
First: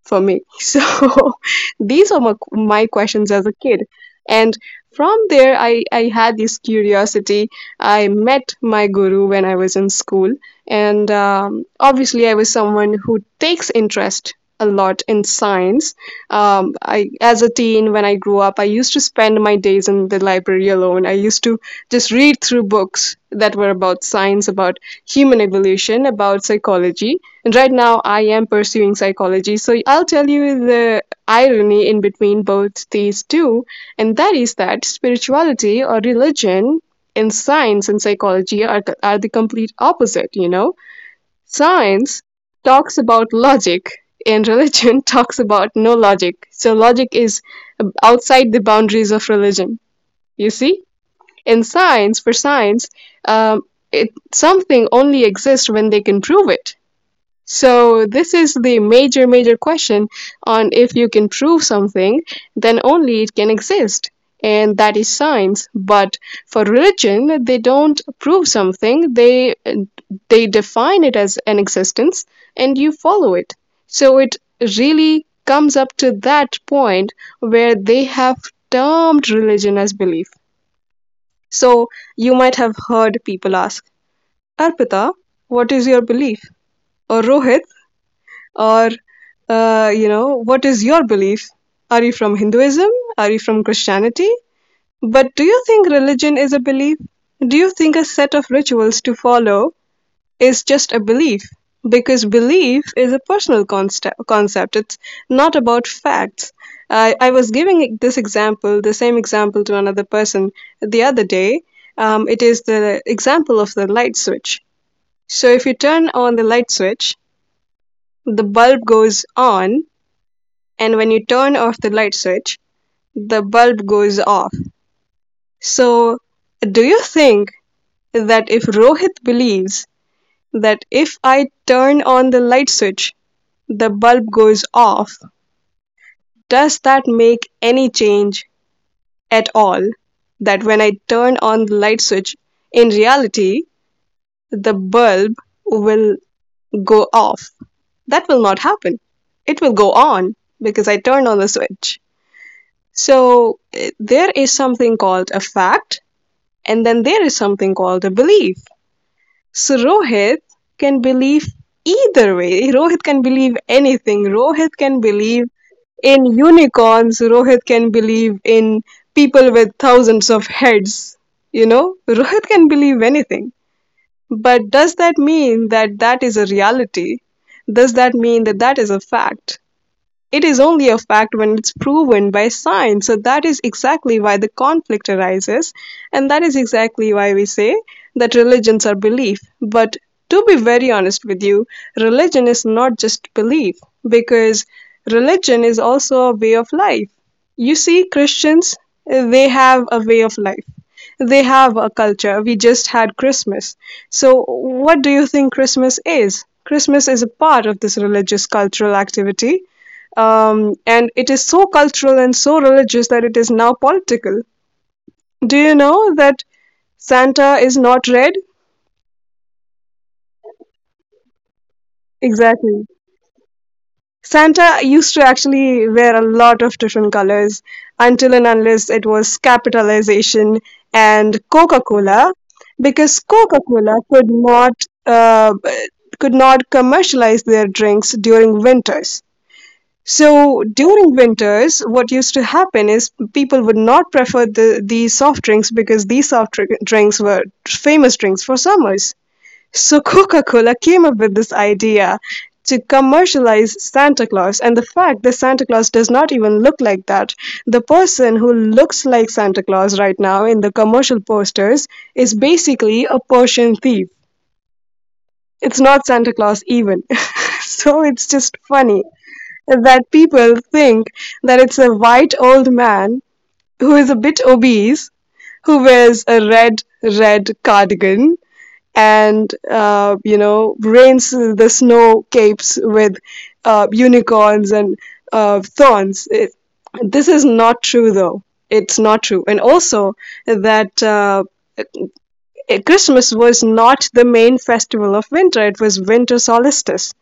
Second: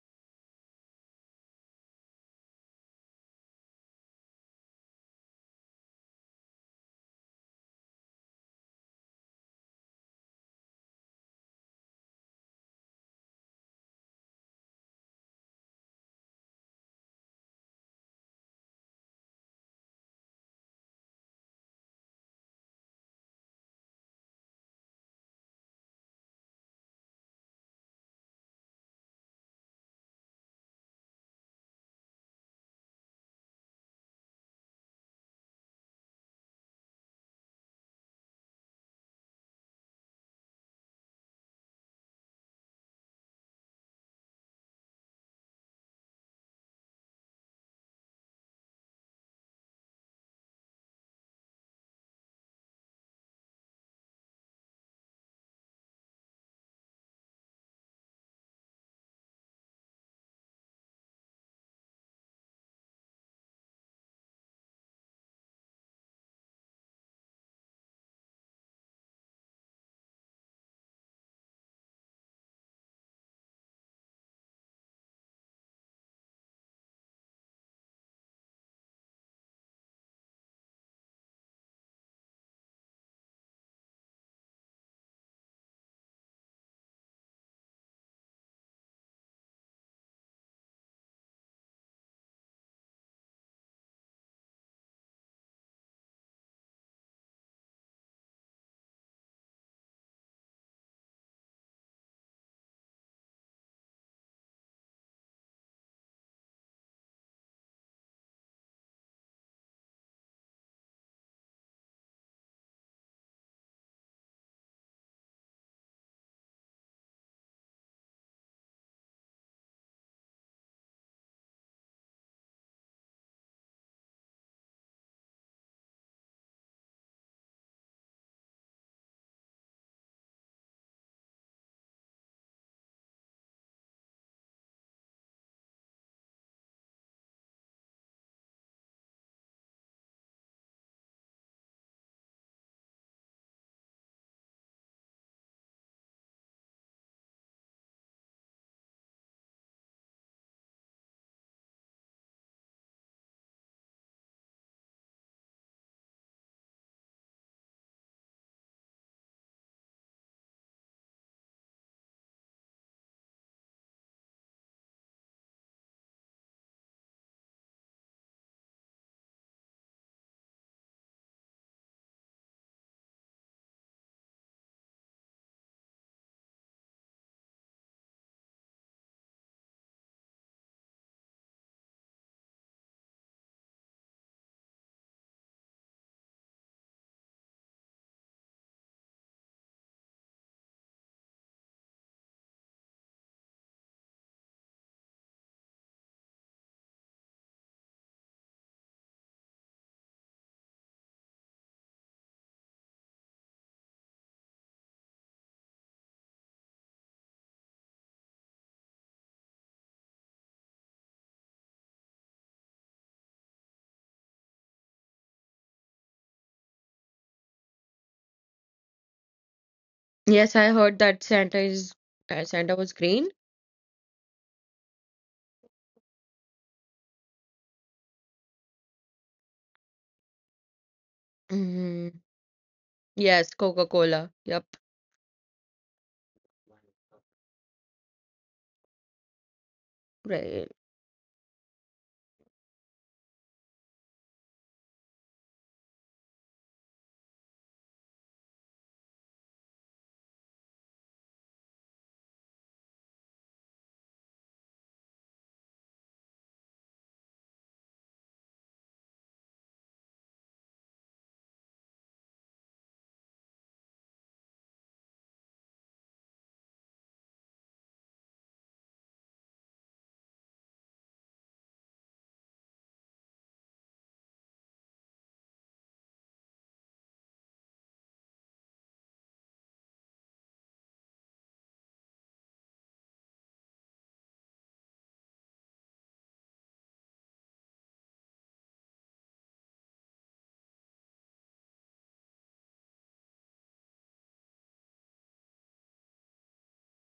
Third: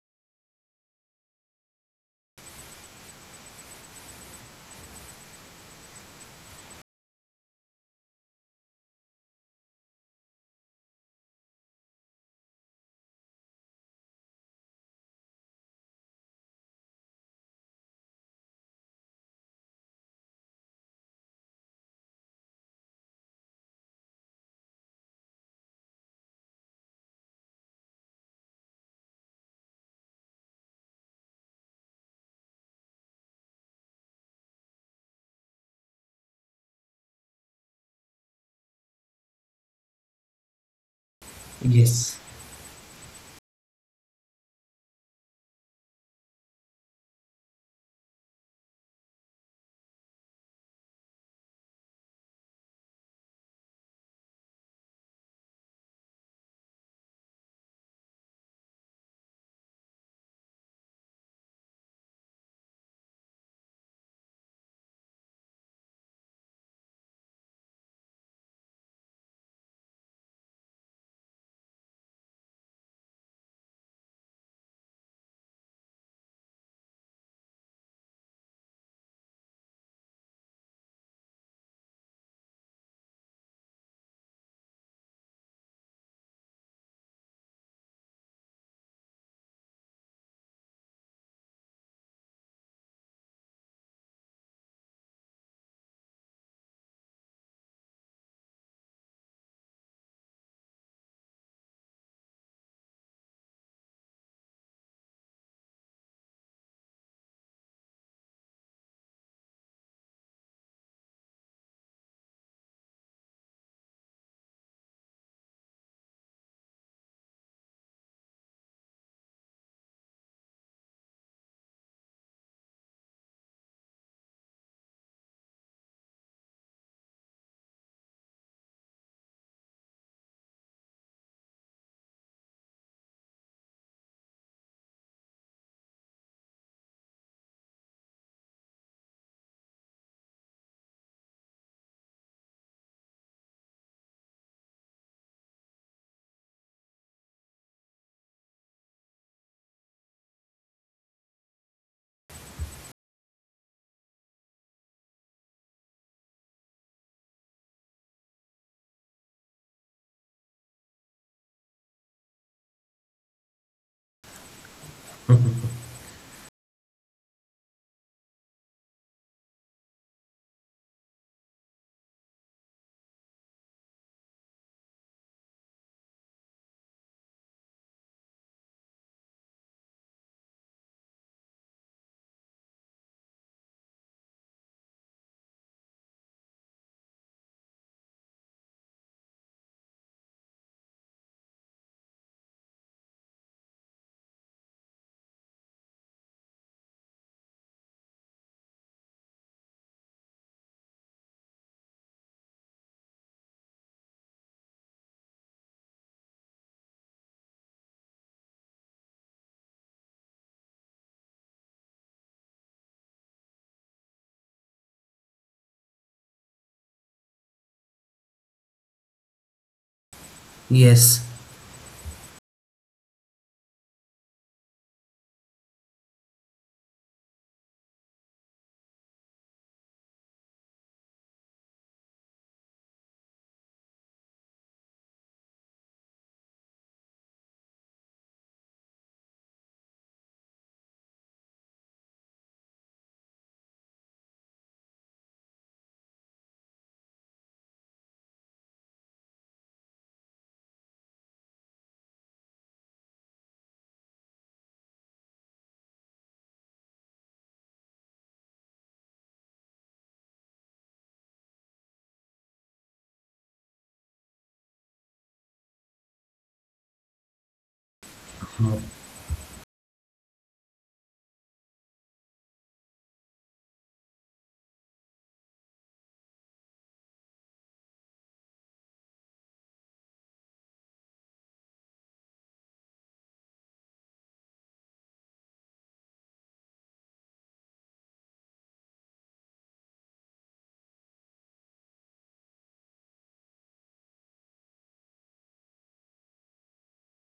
[SPEAKER 3] for me. So these are my questions as a kid. And from there, I had this curiosity. I met my guru when I was in school. And obviously, I was someone who takes interest a lot in science. I, as a teen, when I grew up, I used to spend my days in the library alone. I used to just read through books that were about science, about human evolution, about psychology. And right now, I am pursuing psychology. So I'll tell you the irony in between both these two, and that is that spirituality or religion in science and psychology are the complete opposite, you know?
[SPEAKER 1] Yes.
[SPEAKER 3] Science talks about logic, and religion talks about no logic. So, logic is outside the boundaries of religion, you see? In science, for science, um, it, something only exists when they can prove it. So this is the major, major question on if you can prove something, then only it can exist. And that is science. But for religion, they don't prove something. They define it as an existence and you follow it. So it really comes up to that point where they have termed religion as belief. So you might have heard people ask, Arpita, what is your belief? Or Rohit, or you know, what is your belief? Are you from hinduism? Are you from christianity? But do you think religion is a belief? Do you think a set of rituals to follow is just a belief? Because belief is a personal consta concept. It's not about facts. I was giving this example, the same example, to another person the other day. It is the example of the light switch. So if you turn on the light switch, the bulb goes on, and when you turn off the light switch, the bulb goes off. So, do you think that if Rohit believes that if I turn on the light switch, the bulb goes off, does that make any change at all? That when I turn on the light switch, in reality, the bulb will go off? That will not happen. It will go on because I turned on the switch. So there is something called a fact, and then there is something called a belief. So Rohit can believe either way. Rohit can believe anything. Rohit can believe in unicorns. Rohit can believe in people with thousands of heads. You know, Rohit can believe anything. But does that mean that that is a reality? Does that mean that that is a fact? It is only a fact when it's proven by science. So that is exactly why the conflict arises. And that is exactly why we say that religions are belief. But to be very honest with you, religion is not just belief because religion is also a way of life. You see, Christians, they have a way of life. They have a culture. We just had Christmas. So, what do you think Christmas is? Christmas is a part of this religious cultural activity, and it is so cultural and so religious that it is now political. Do you know that Santa is not red?
[SPEAKER 2] Yes, I heard
[SPEAKER 1] Yes.
[SPEAKER 2] that Santa is uh, Santa
[SPEAKER 3] Exactly.
[SPEAKER 2] was green.
[SPEAKER 3] Santa used to actually wear a lot of different colors until and unless it was capitalization and Coca
[SPEAKER 2] Mm,
[SPEAKER 3] Cola, because
[SPEAKER 2] yes,
[SPEAKER 3] Coca Cola
[SPEAKER 2] Coca-Cola. Yep,
[SPEAKER 3] uh, could not commercialize their drinks during winters. So
[SPEAKER 2] right.
[SPEAKER 3] during winters, what used to happen is people would not prefer the these soft drinks because these drinks were famous drinks for summers. So Coca-Cola came up with this idea to commercialize Santa Claus, and the fact that Santa Claus does not even look like that. The person who looks like Santa Claus right now in the commercial posters is basically a Persian thief. It's not Santa Claus even. So it's just funny that people think that it's a white old man who is a bit obese, who wears a red, red cardigan and, you know, rains the snow capes with unicorns and thorns. It, this is not true, though. It's not true. And also, that Christmas was not the main festival of winter, it was winter solstice.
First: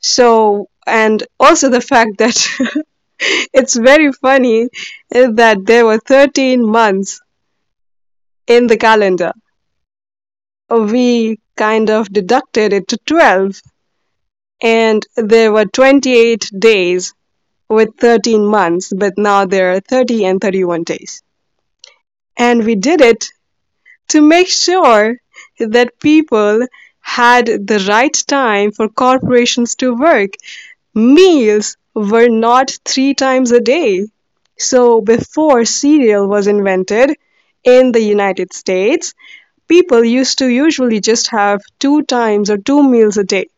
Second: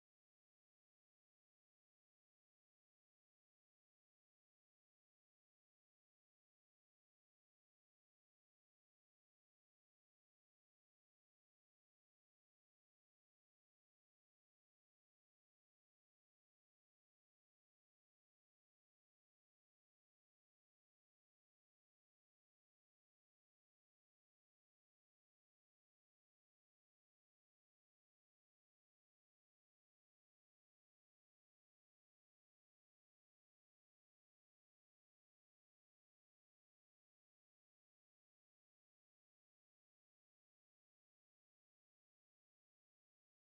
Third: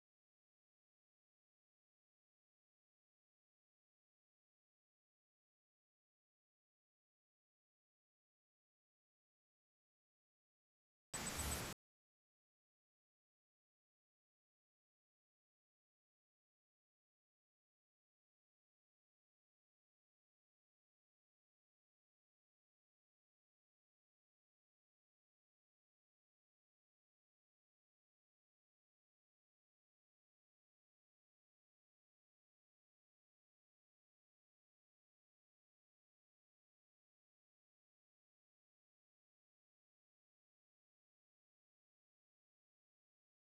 [SPEAKER 3] So, and also the fact that it's very funny that there were 13 months in the calendar. We kind of deducted it to 12, and there were 28 days with 13 months, but now there are 30 and 31 days. And we did it to make sure that people had the right time for corporations to work. Meals were not 3 times a day. So, before cereal was invented in the United States, people used to usually just have 2 times or 2 meals a day.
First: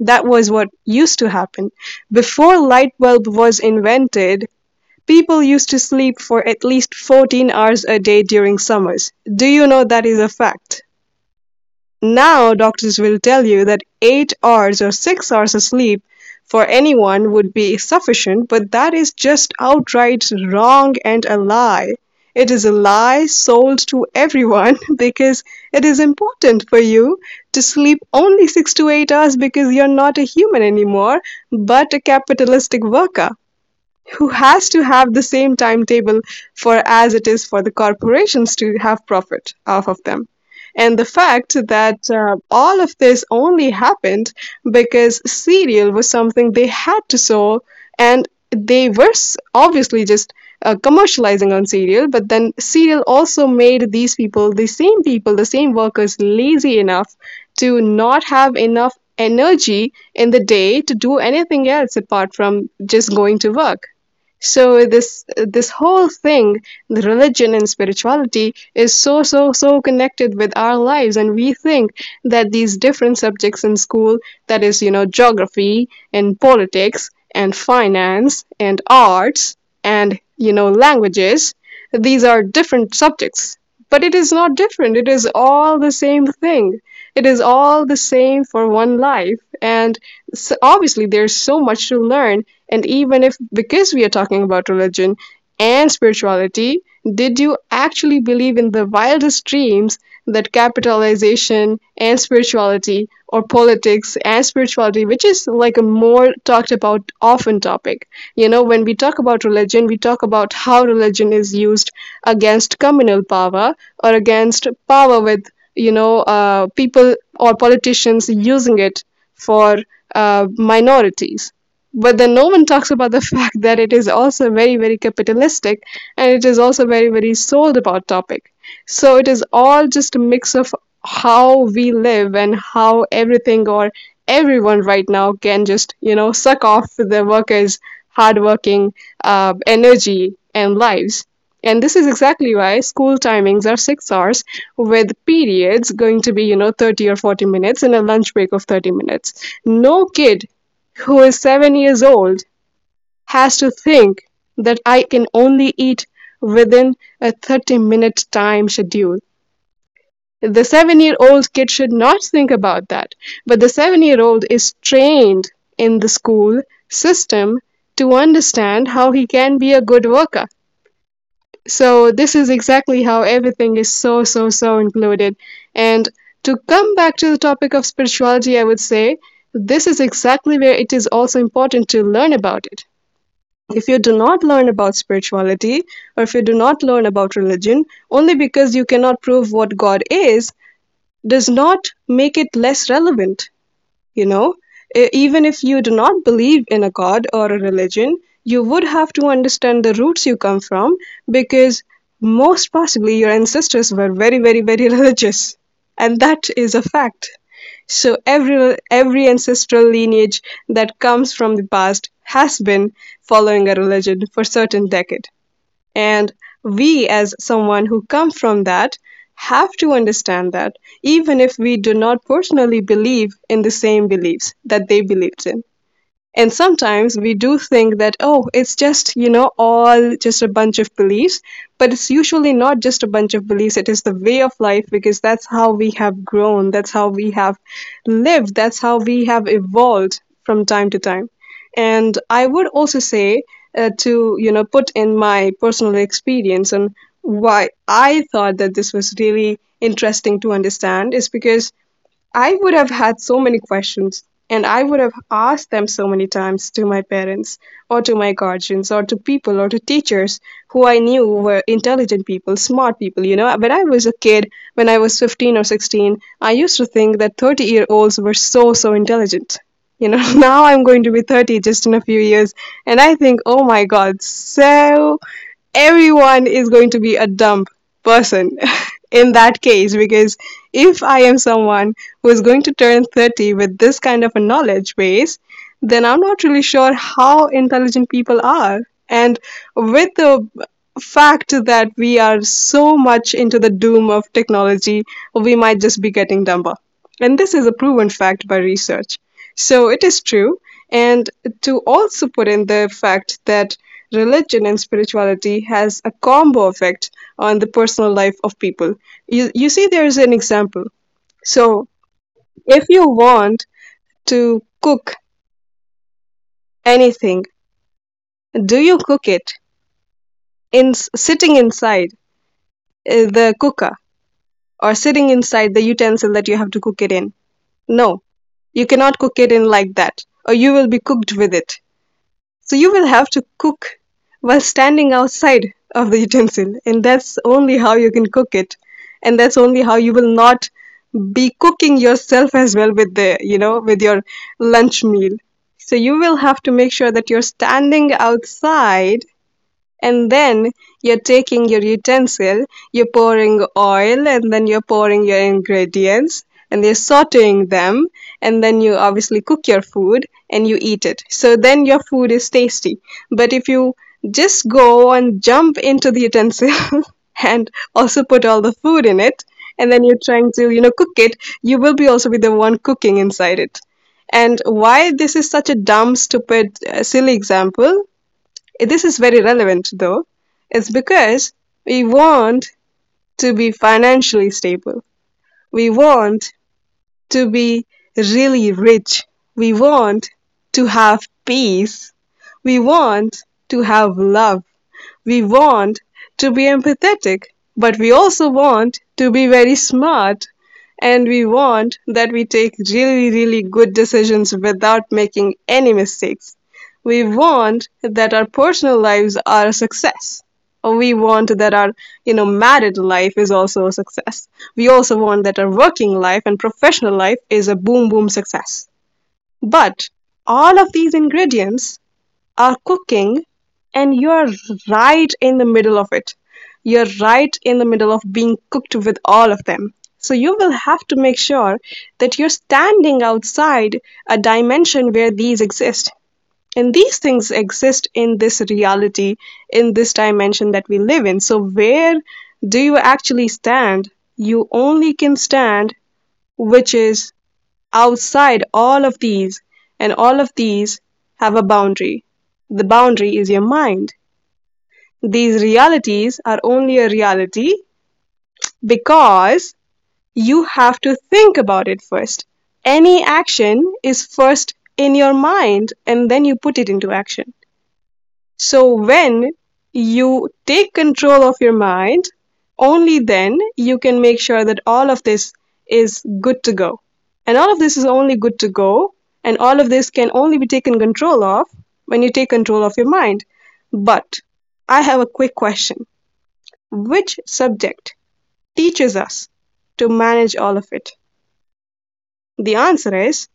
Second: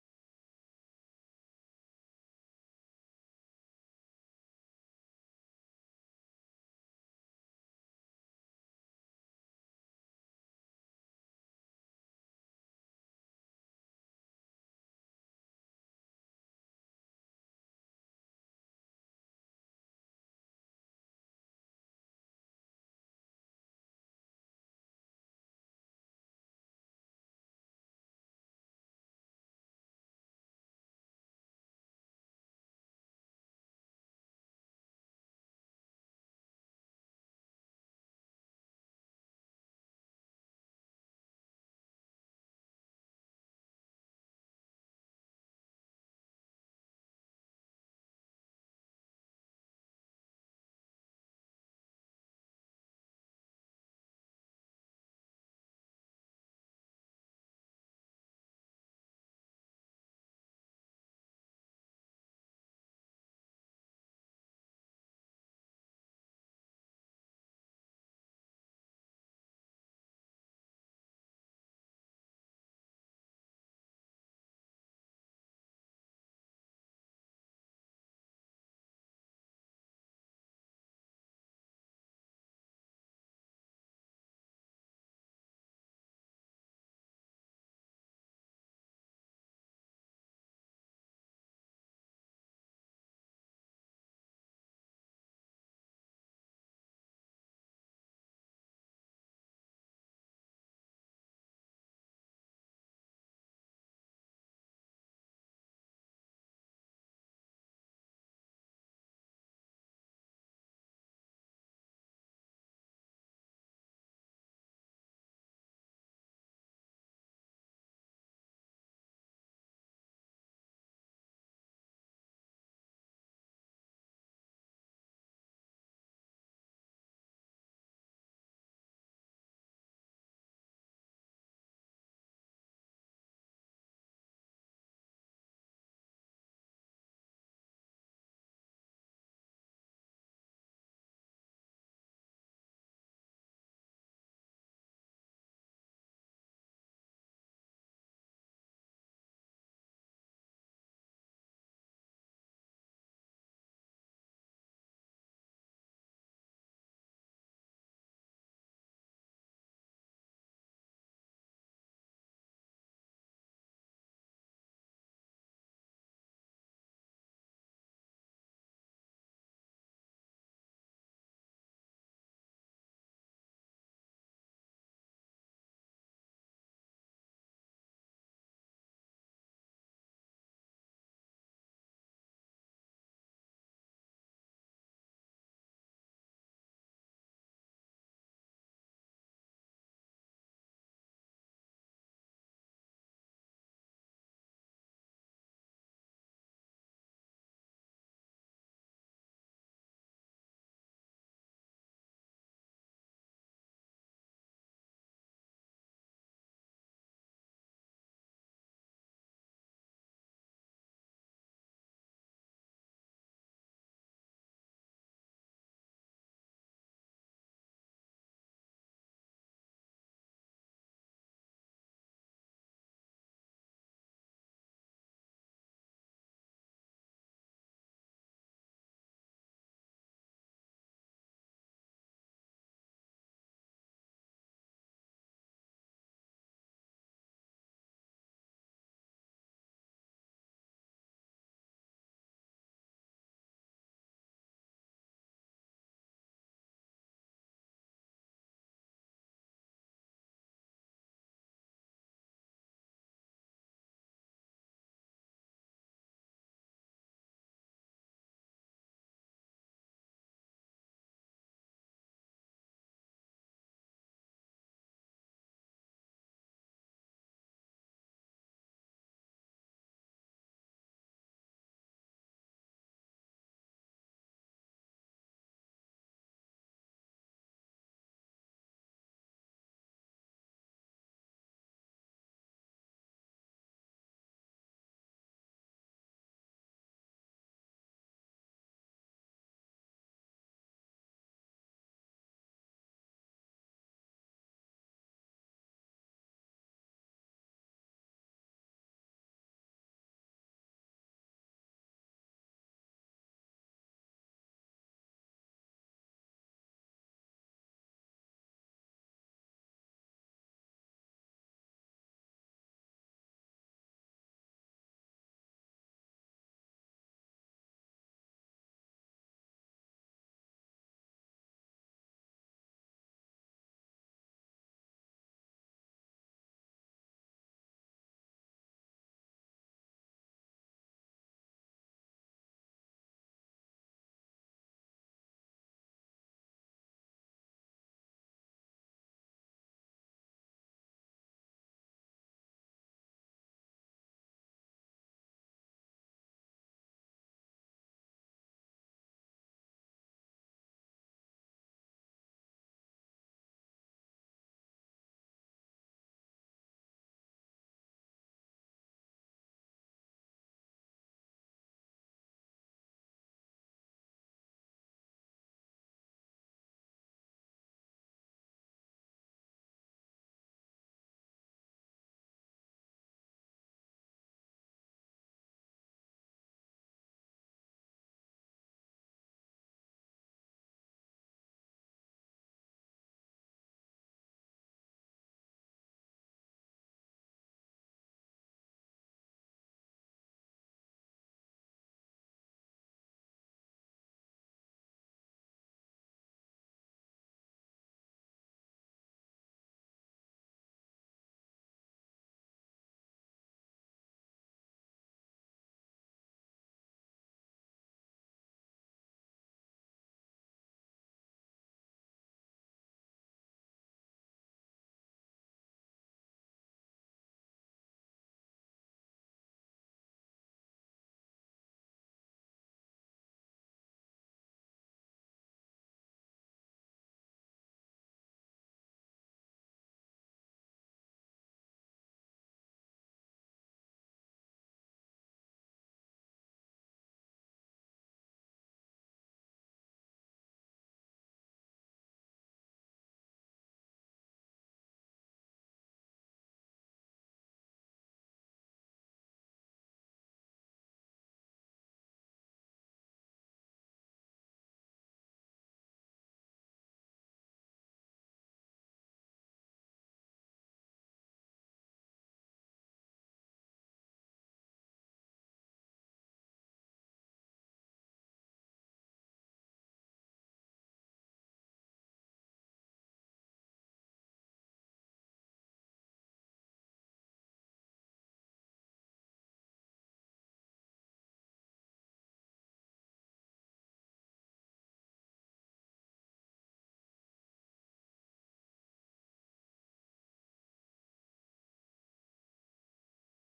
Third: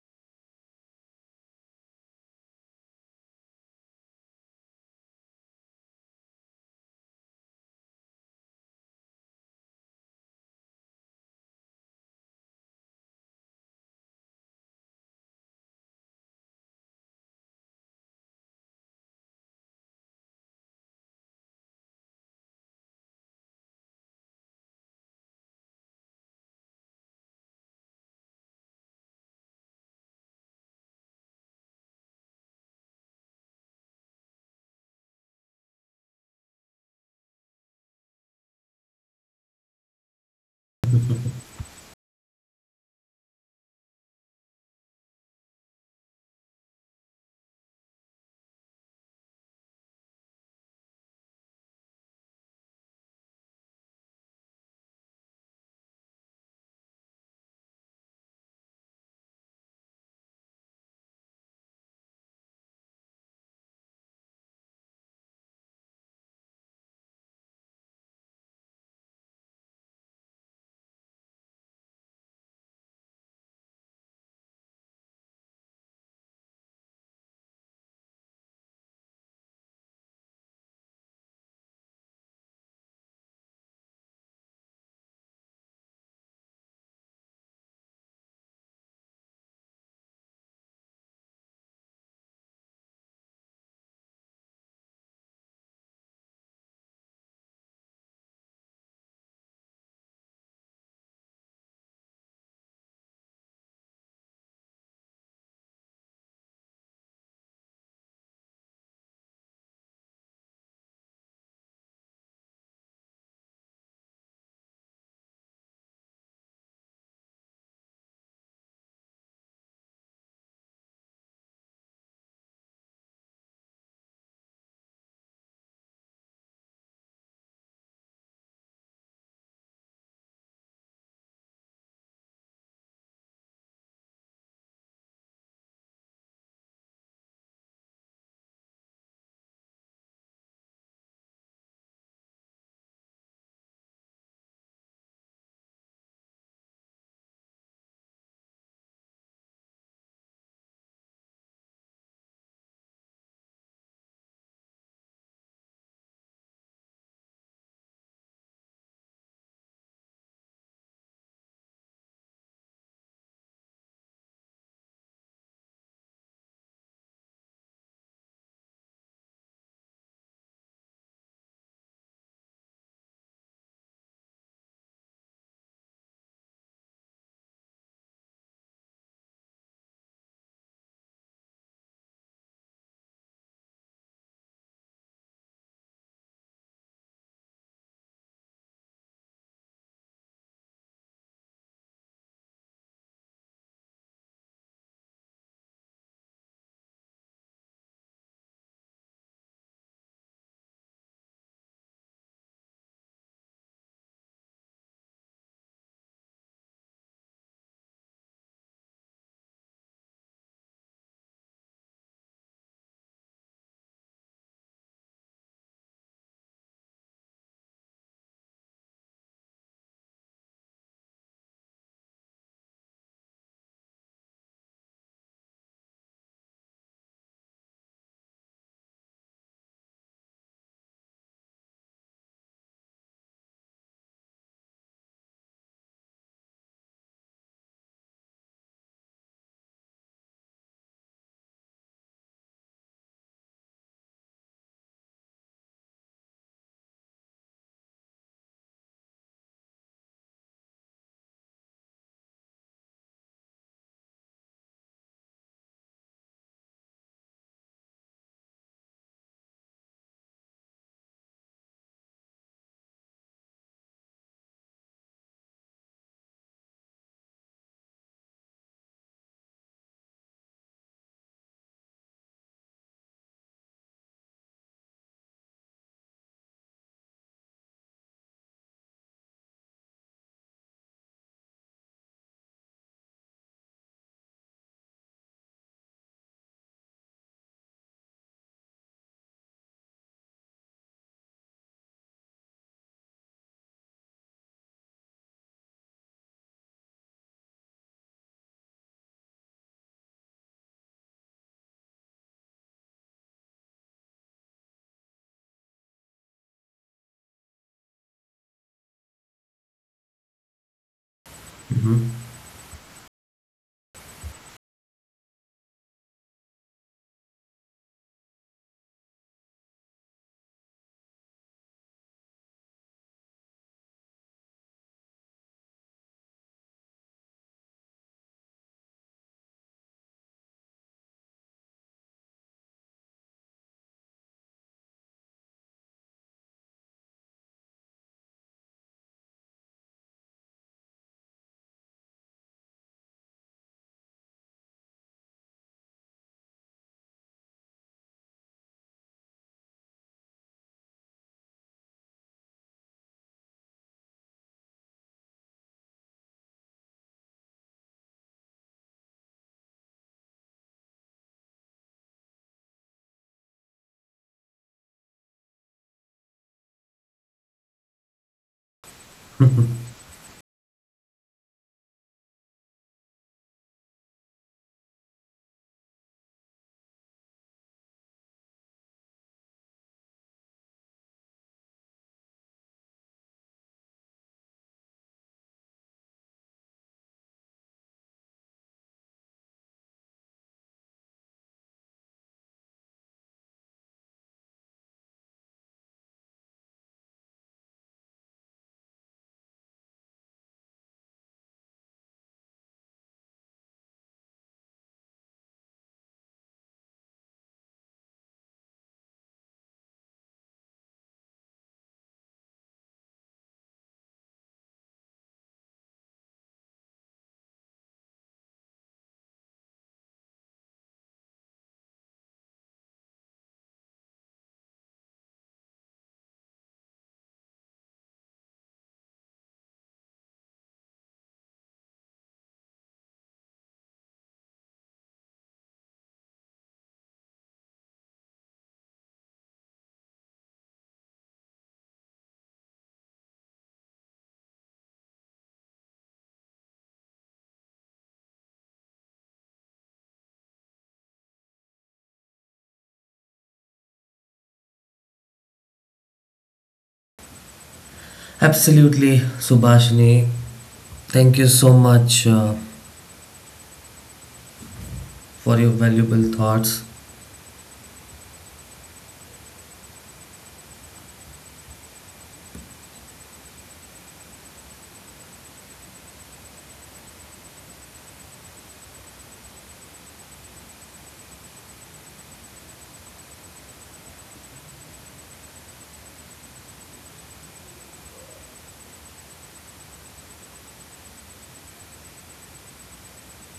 [SPEAKER 3] That was what used to happen. Before light bulb was invented, people used to sleep for at least 14 hours a day during summers. Do you know that is a fact? Now, doctors will tell you that 8 hours or 6 hours of sleep for anyone would be sufficient, but that is just outright wrong and a lie. It is a lie sold to everyone because it is important for you to sleep only 6 to 8 hours because you're not a human anymore, but a capitalistic worker who has to have the same timetable for as it is for the corporations to have profit off of them. And the fact that all of this only happened because cereal was something they had to sow, and they were obviously just commercializing on cereal, but then cereal also made these people, the same workers, lazy enough to not have enough energy in the day to do anything else apart from just going to work. So this whole thing, the religion and spirituality, is so connected with our lives, and we think that these different subjects in school, that is, you know, geography and politics and finance and arts and, you know, languages, these are different subjects, but it is not different. It is all the same thing. It is all the same for one life. And s obviously, there's so much to learn. And even if, because we are talking about religion and spirituality, did you actually believe in the wildest dreams that capitalization and spirituality or politics and spirituality, which is like a more talked about often topic? You know, when we talk about religion, we talk about how religion is used against communal power or against power with, you know, people or politicians using it for minorities. But then no one talks about the fact that it is also very, very capitalistic, and it is also very, very sold about topic. So it is all just a mix of how we live and how everything, or everyone right now can just, you know, suck off the workers' hardworking energy and lives. And this is exactly why school timings are 6 hours with periods going to be, you know, 30 or 40 minutes and a lunch break of 30 minutes. No kid who is 7 years old has to think that I can only eat within a 30-minute time schedule. The 7 year old kid should not think about that. But the 7 year old is trained in the school system to understand how he can be a good worker. So, this is exactly how everything is so included. And to come back to the topic of spirituality, I would say this is exactly where it is also important to learn about it. If you do not learn about spirituality or if you do not learn about religion, only because you cannot prove what God is, does not make it less relevant, you know. Even if you do not believe in a god or a religion, you would have to understand the roots you come from, because most possibly your ancestors were very religious, and that is a fact. So every ancestral lineage that comes from the past has been following a religion for certain decade. And we, as someone who come from that, have to understand that, even if we do not personally believe in the same beliefs that they believed in. And sometimes we do think that, oh, it's just, you know, all just a bunch of beliefs. But it's usually not just a bunch of beliefs. It is the way of life because that's how we have grown. That's how we have lived. That's how we have evolved from time to time. And I would also say, to, you know, put in my personal experience and why I thought that this was really interesting to understand is because I would have had so many questions, and I would have asked them so many times to my parents or to my guardians or to people or to teachers who I knew were intelligent people, smart people. You know, when I was a kid, when I was 15 or 16, I used to think that 30-year-olds were so, so intelligent. You know, now I'm going to be 30 just in a few years, and I think, oh my God, so everyone is going to be a dumb person in that case, because if I am someone who is going to turn 30 with this kind of a knowledge base, then I'm not really sure how intelligent people are. And with the fact that we are so much into the doom of technology, we might just be getting dumber, and this is a proven fact by research, so it is true. And to also put in the fact that religion and spirituality has a combo effect on the personal life of people. You see, there's an example. So,
[SPEAKER 1] Mm-hmm.
[SPEAKER 3] if you want to cook anything, do you cook it in sitting inside the cooker, or sitting inside the utensil that you have to cook it in? No, you cannot cook it in like that, or you will be cooked with it. So you will have to cook while standing outside of the utensil, and that's only how you can cook it, and that's only how you will not be cooking yourself as well with the, you know, with your lunch meal. So you will have to make sure that you're standing outside, and then you're taking your utensil, you're pouring oil, and then you're pouring your ingredients, and you're sauteing them, and then you obviously cook your food and you eat it. So then your food is tasty. But if you just go and jump into the utensil and also put all the food in it, and then you're trying to, you know, cook it, you will be also be the one cooking inside it. And why this is such a dumb, stupid, silly example, this is very relevant though. It's because we want to be financially stable. We want to be really rich. We want to have peace. We want to have love. We want to be empathetic, but we also want to be very smart. And we want that we take really, really good decisions without making any mistakes. We want that our personal lives are a success. We want that our, you know, married life is also a success. We also want that our working life and professional life is a boom boom success. But all of these ingredients are cooking, and you're right in the middle of it. You're right in the middle of being cooked with all of them. So you will have to make sure that you're standing outside a dimension where these exist. And these things exist in this reality, in this dimension that we live in. So where do you actually stand? You only can stand, which is outside all of these, and all of these have a boundary. The boundary is your mind. These realities are only a reality
[SPEAKER 1] Absolutely,
[SPEAKER 3] because
[SPEAKER 1] Subhashini.
[SPEAKER 3] you have to
[SPEAKER 1] Thank you
[SPEAKER 3] think
[SPEAKER 1] so
[SPEAKER 3] about it
[SPEAKER 1] much
[SPEAKER 3] first.
[SPEAKER 1] uh,
[SPEAKER 3] Any action is first in your
[SPEAKER 1] for your
[SPEAKER 3] mind,
[SPEAKER 1] valuable
[SPEAKER 3] and then you put
[SPEAKER 1] thoughts.
[SPEAKER 3] it into action. So, when you take control of your mind, only then you can make sure that all of this is good to go. And all of this is only good to go, and all of this can only be taken control of when you take control of your mind. But I have a quick question. Which subject teaches us to manage all of it? The answer is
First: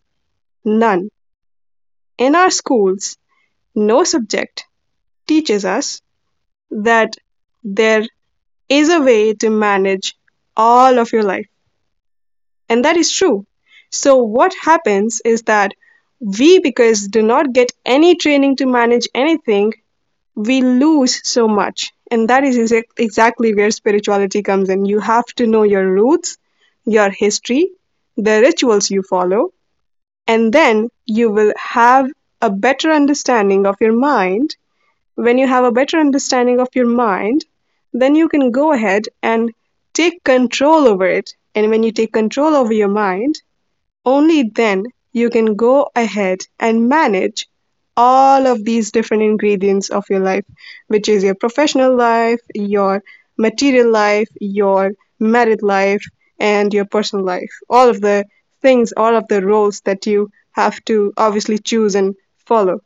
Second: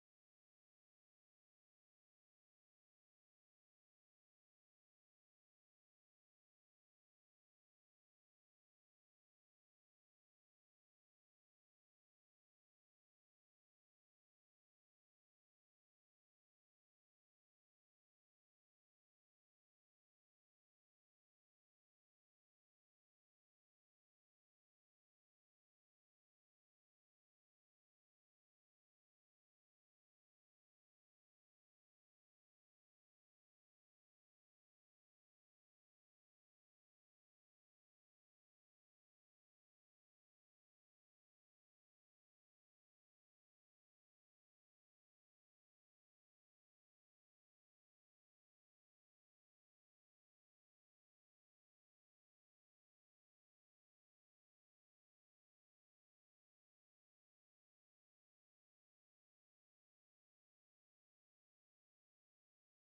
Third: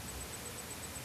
[SPEAKER 3] none. In our schools, no subject teaches us that there is a way to manage all of your life. And that is true. So, what happens is that we, because do not get any training to manage anything, we lose so much. And that is exactly where spirituality comes in. You have to know your roots, your history, the rituals you follow, and then you will have a better understanding of your mind. When you have a better understanding of your mind, then you can go ahead and take control over it. And when you take control over your mind, only then you can go ahead and manage all of these different ingredients of your life, which is your professional life, your material life, your married life, and your personal life. All of the things, all of the roles that you have to obviously choose and follow.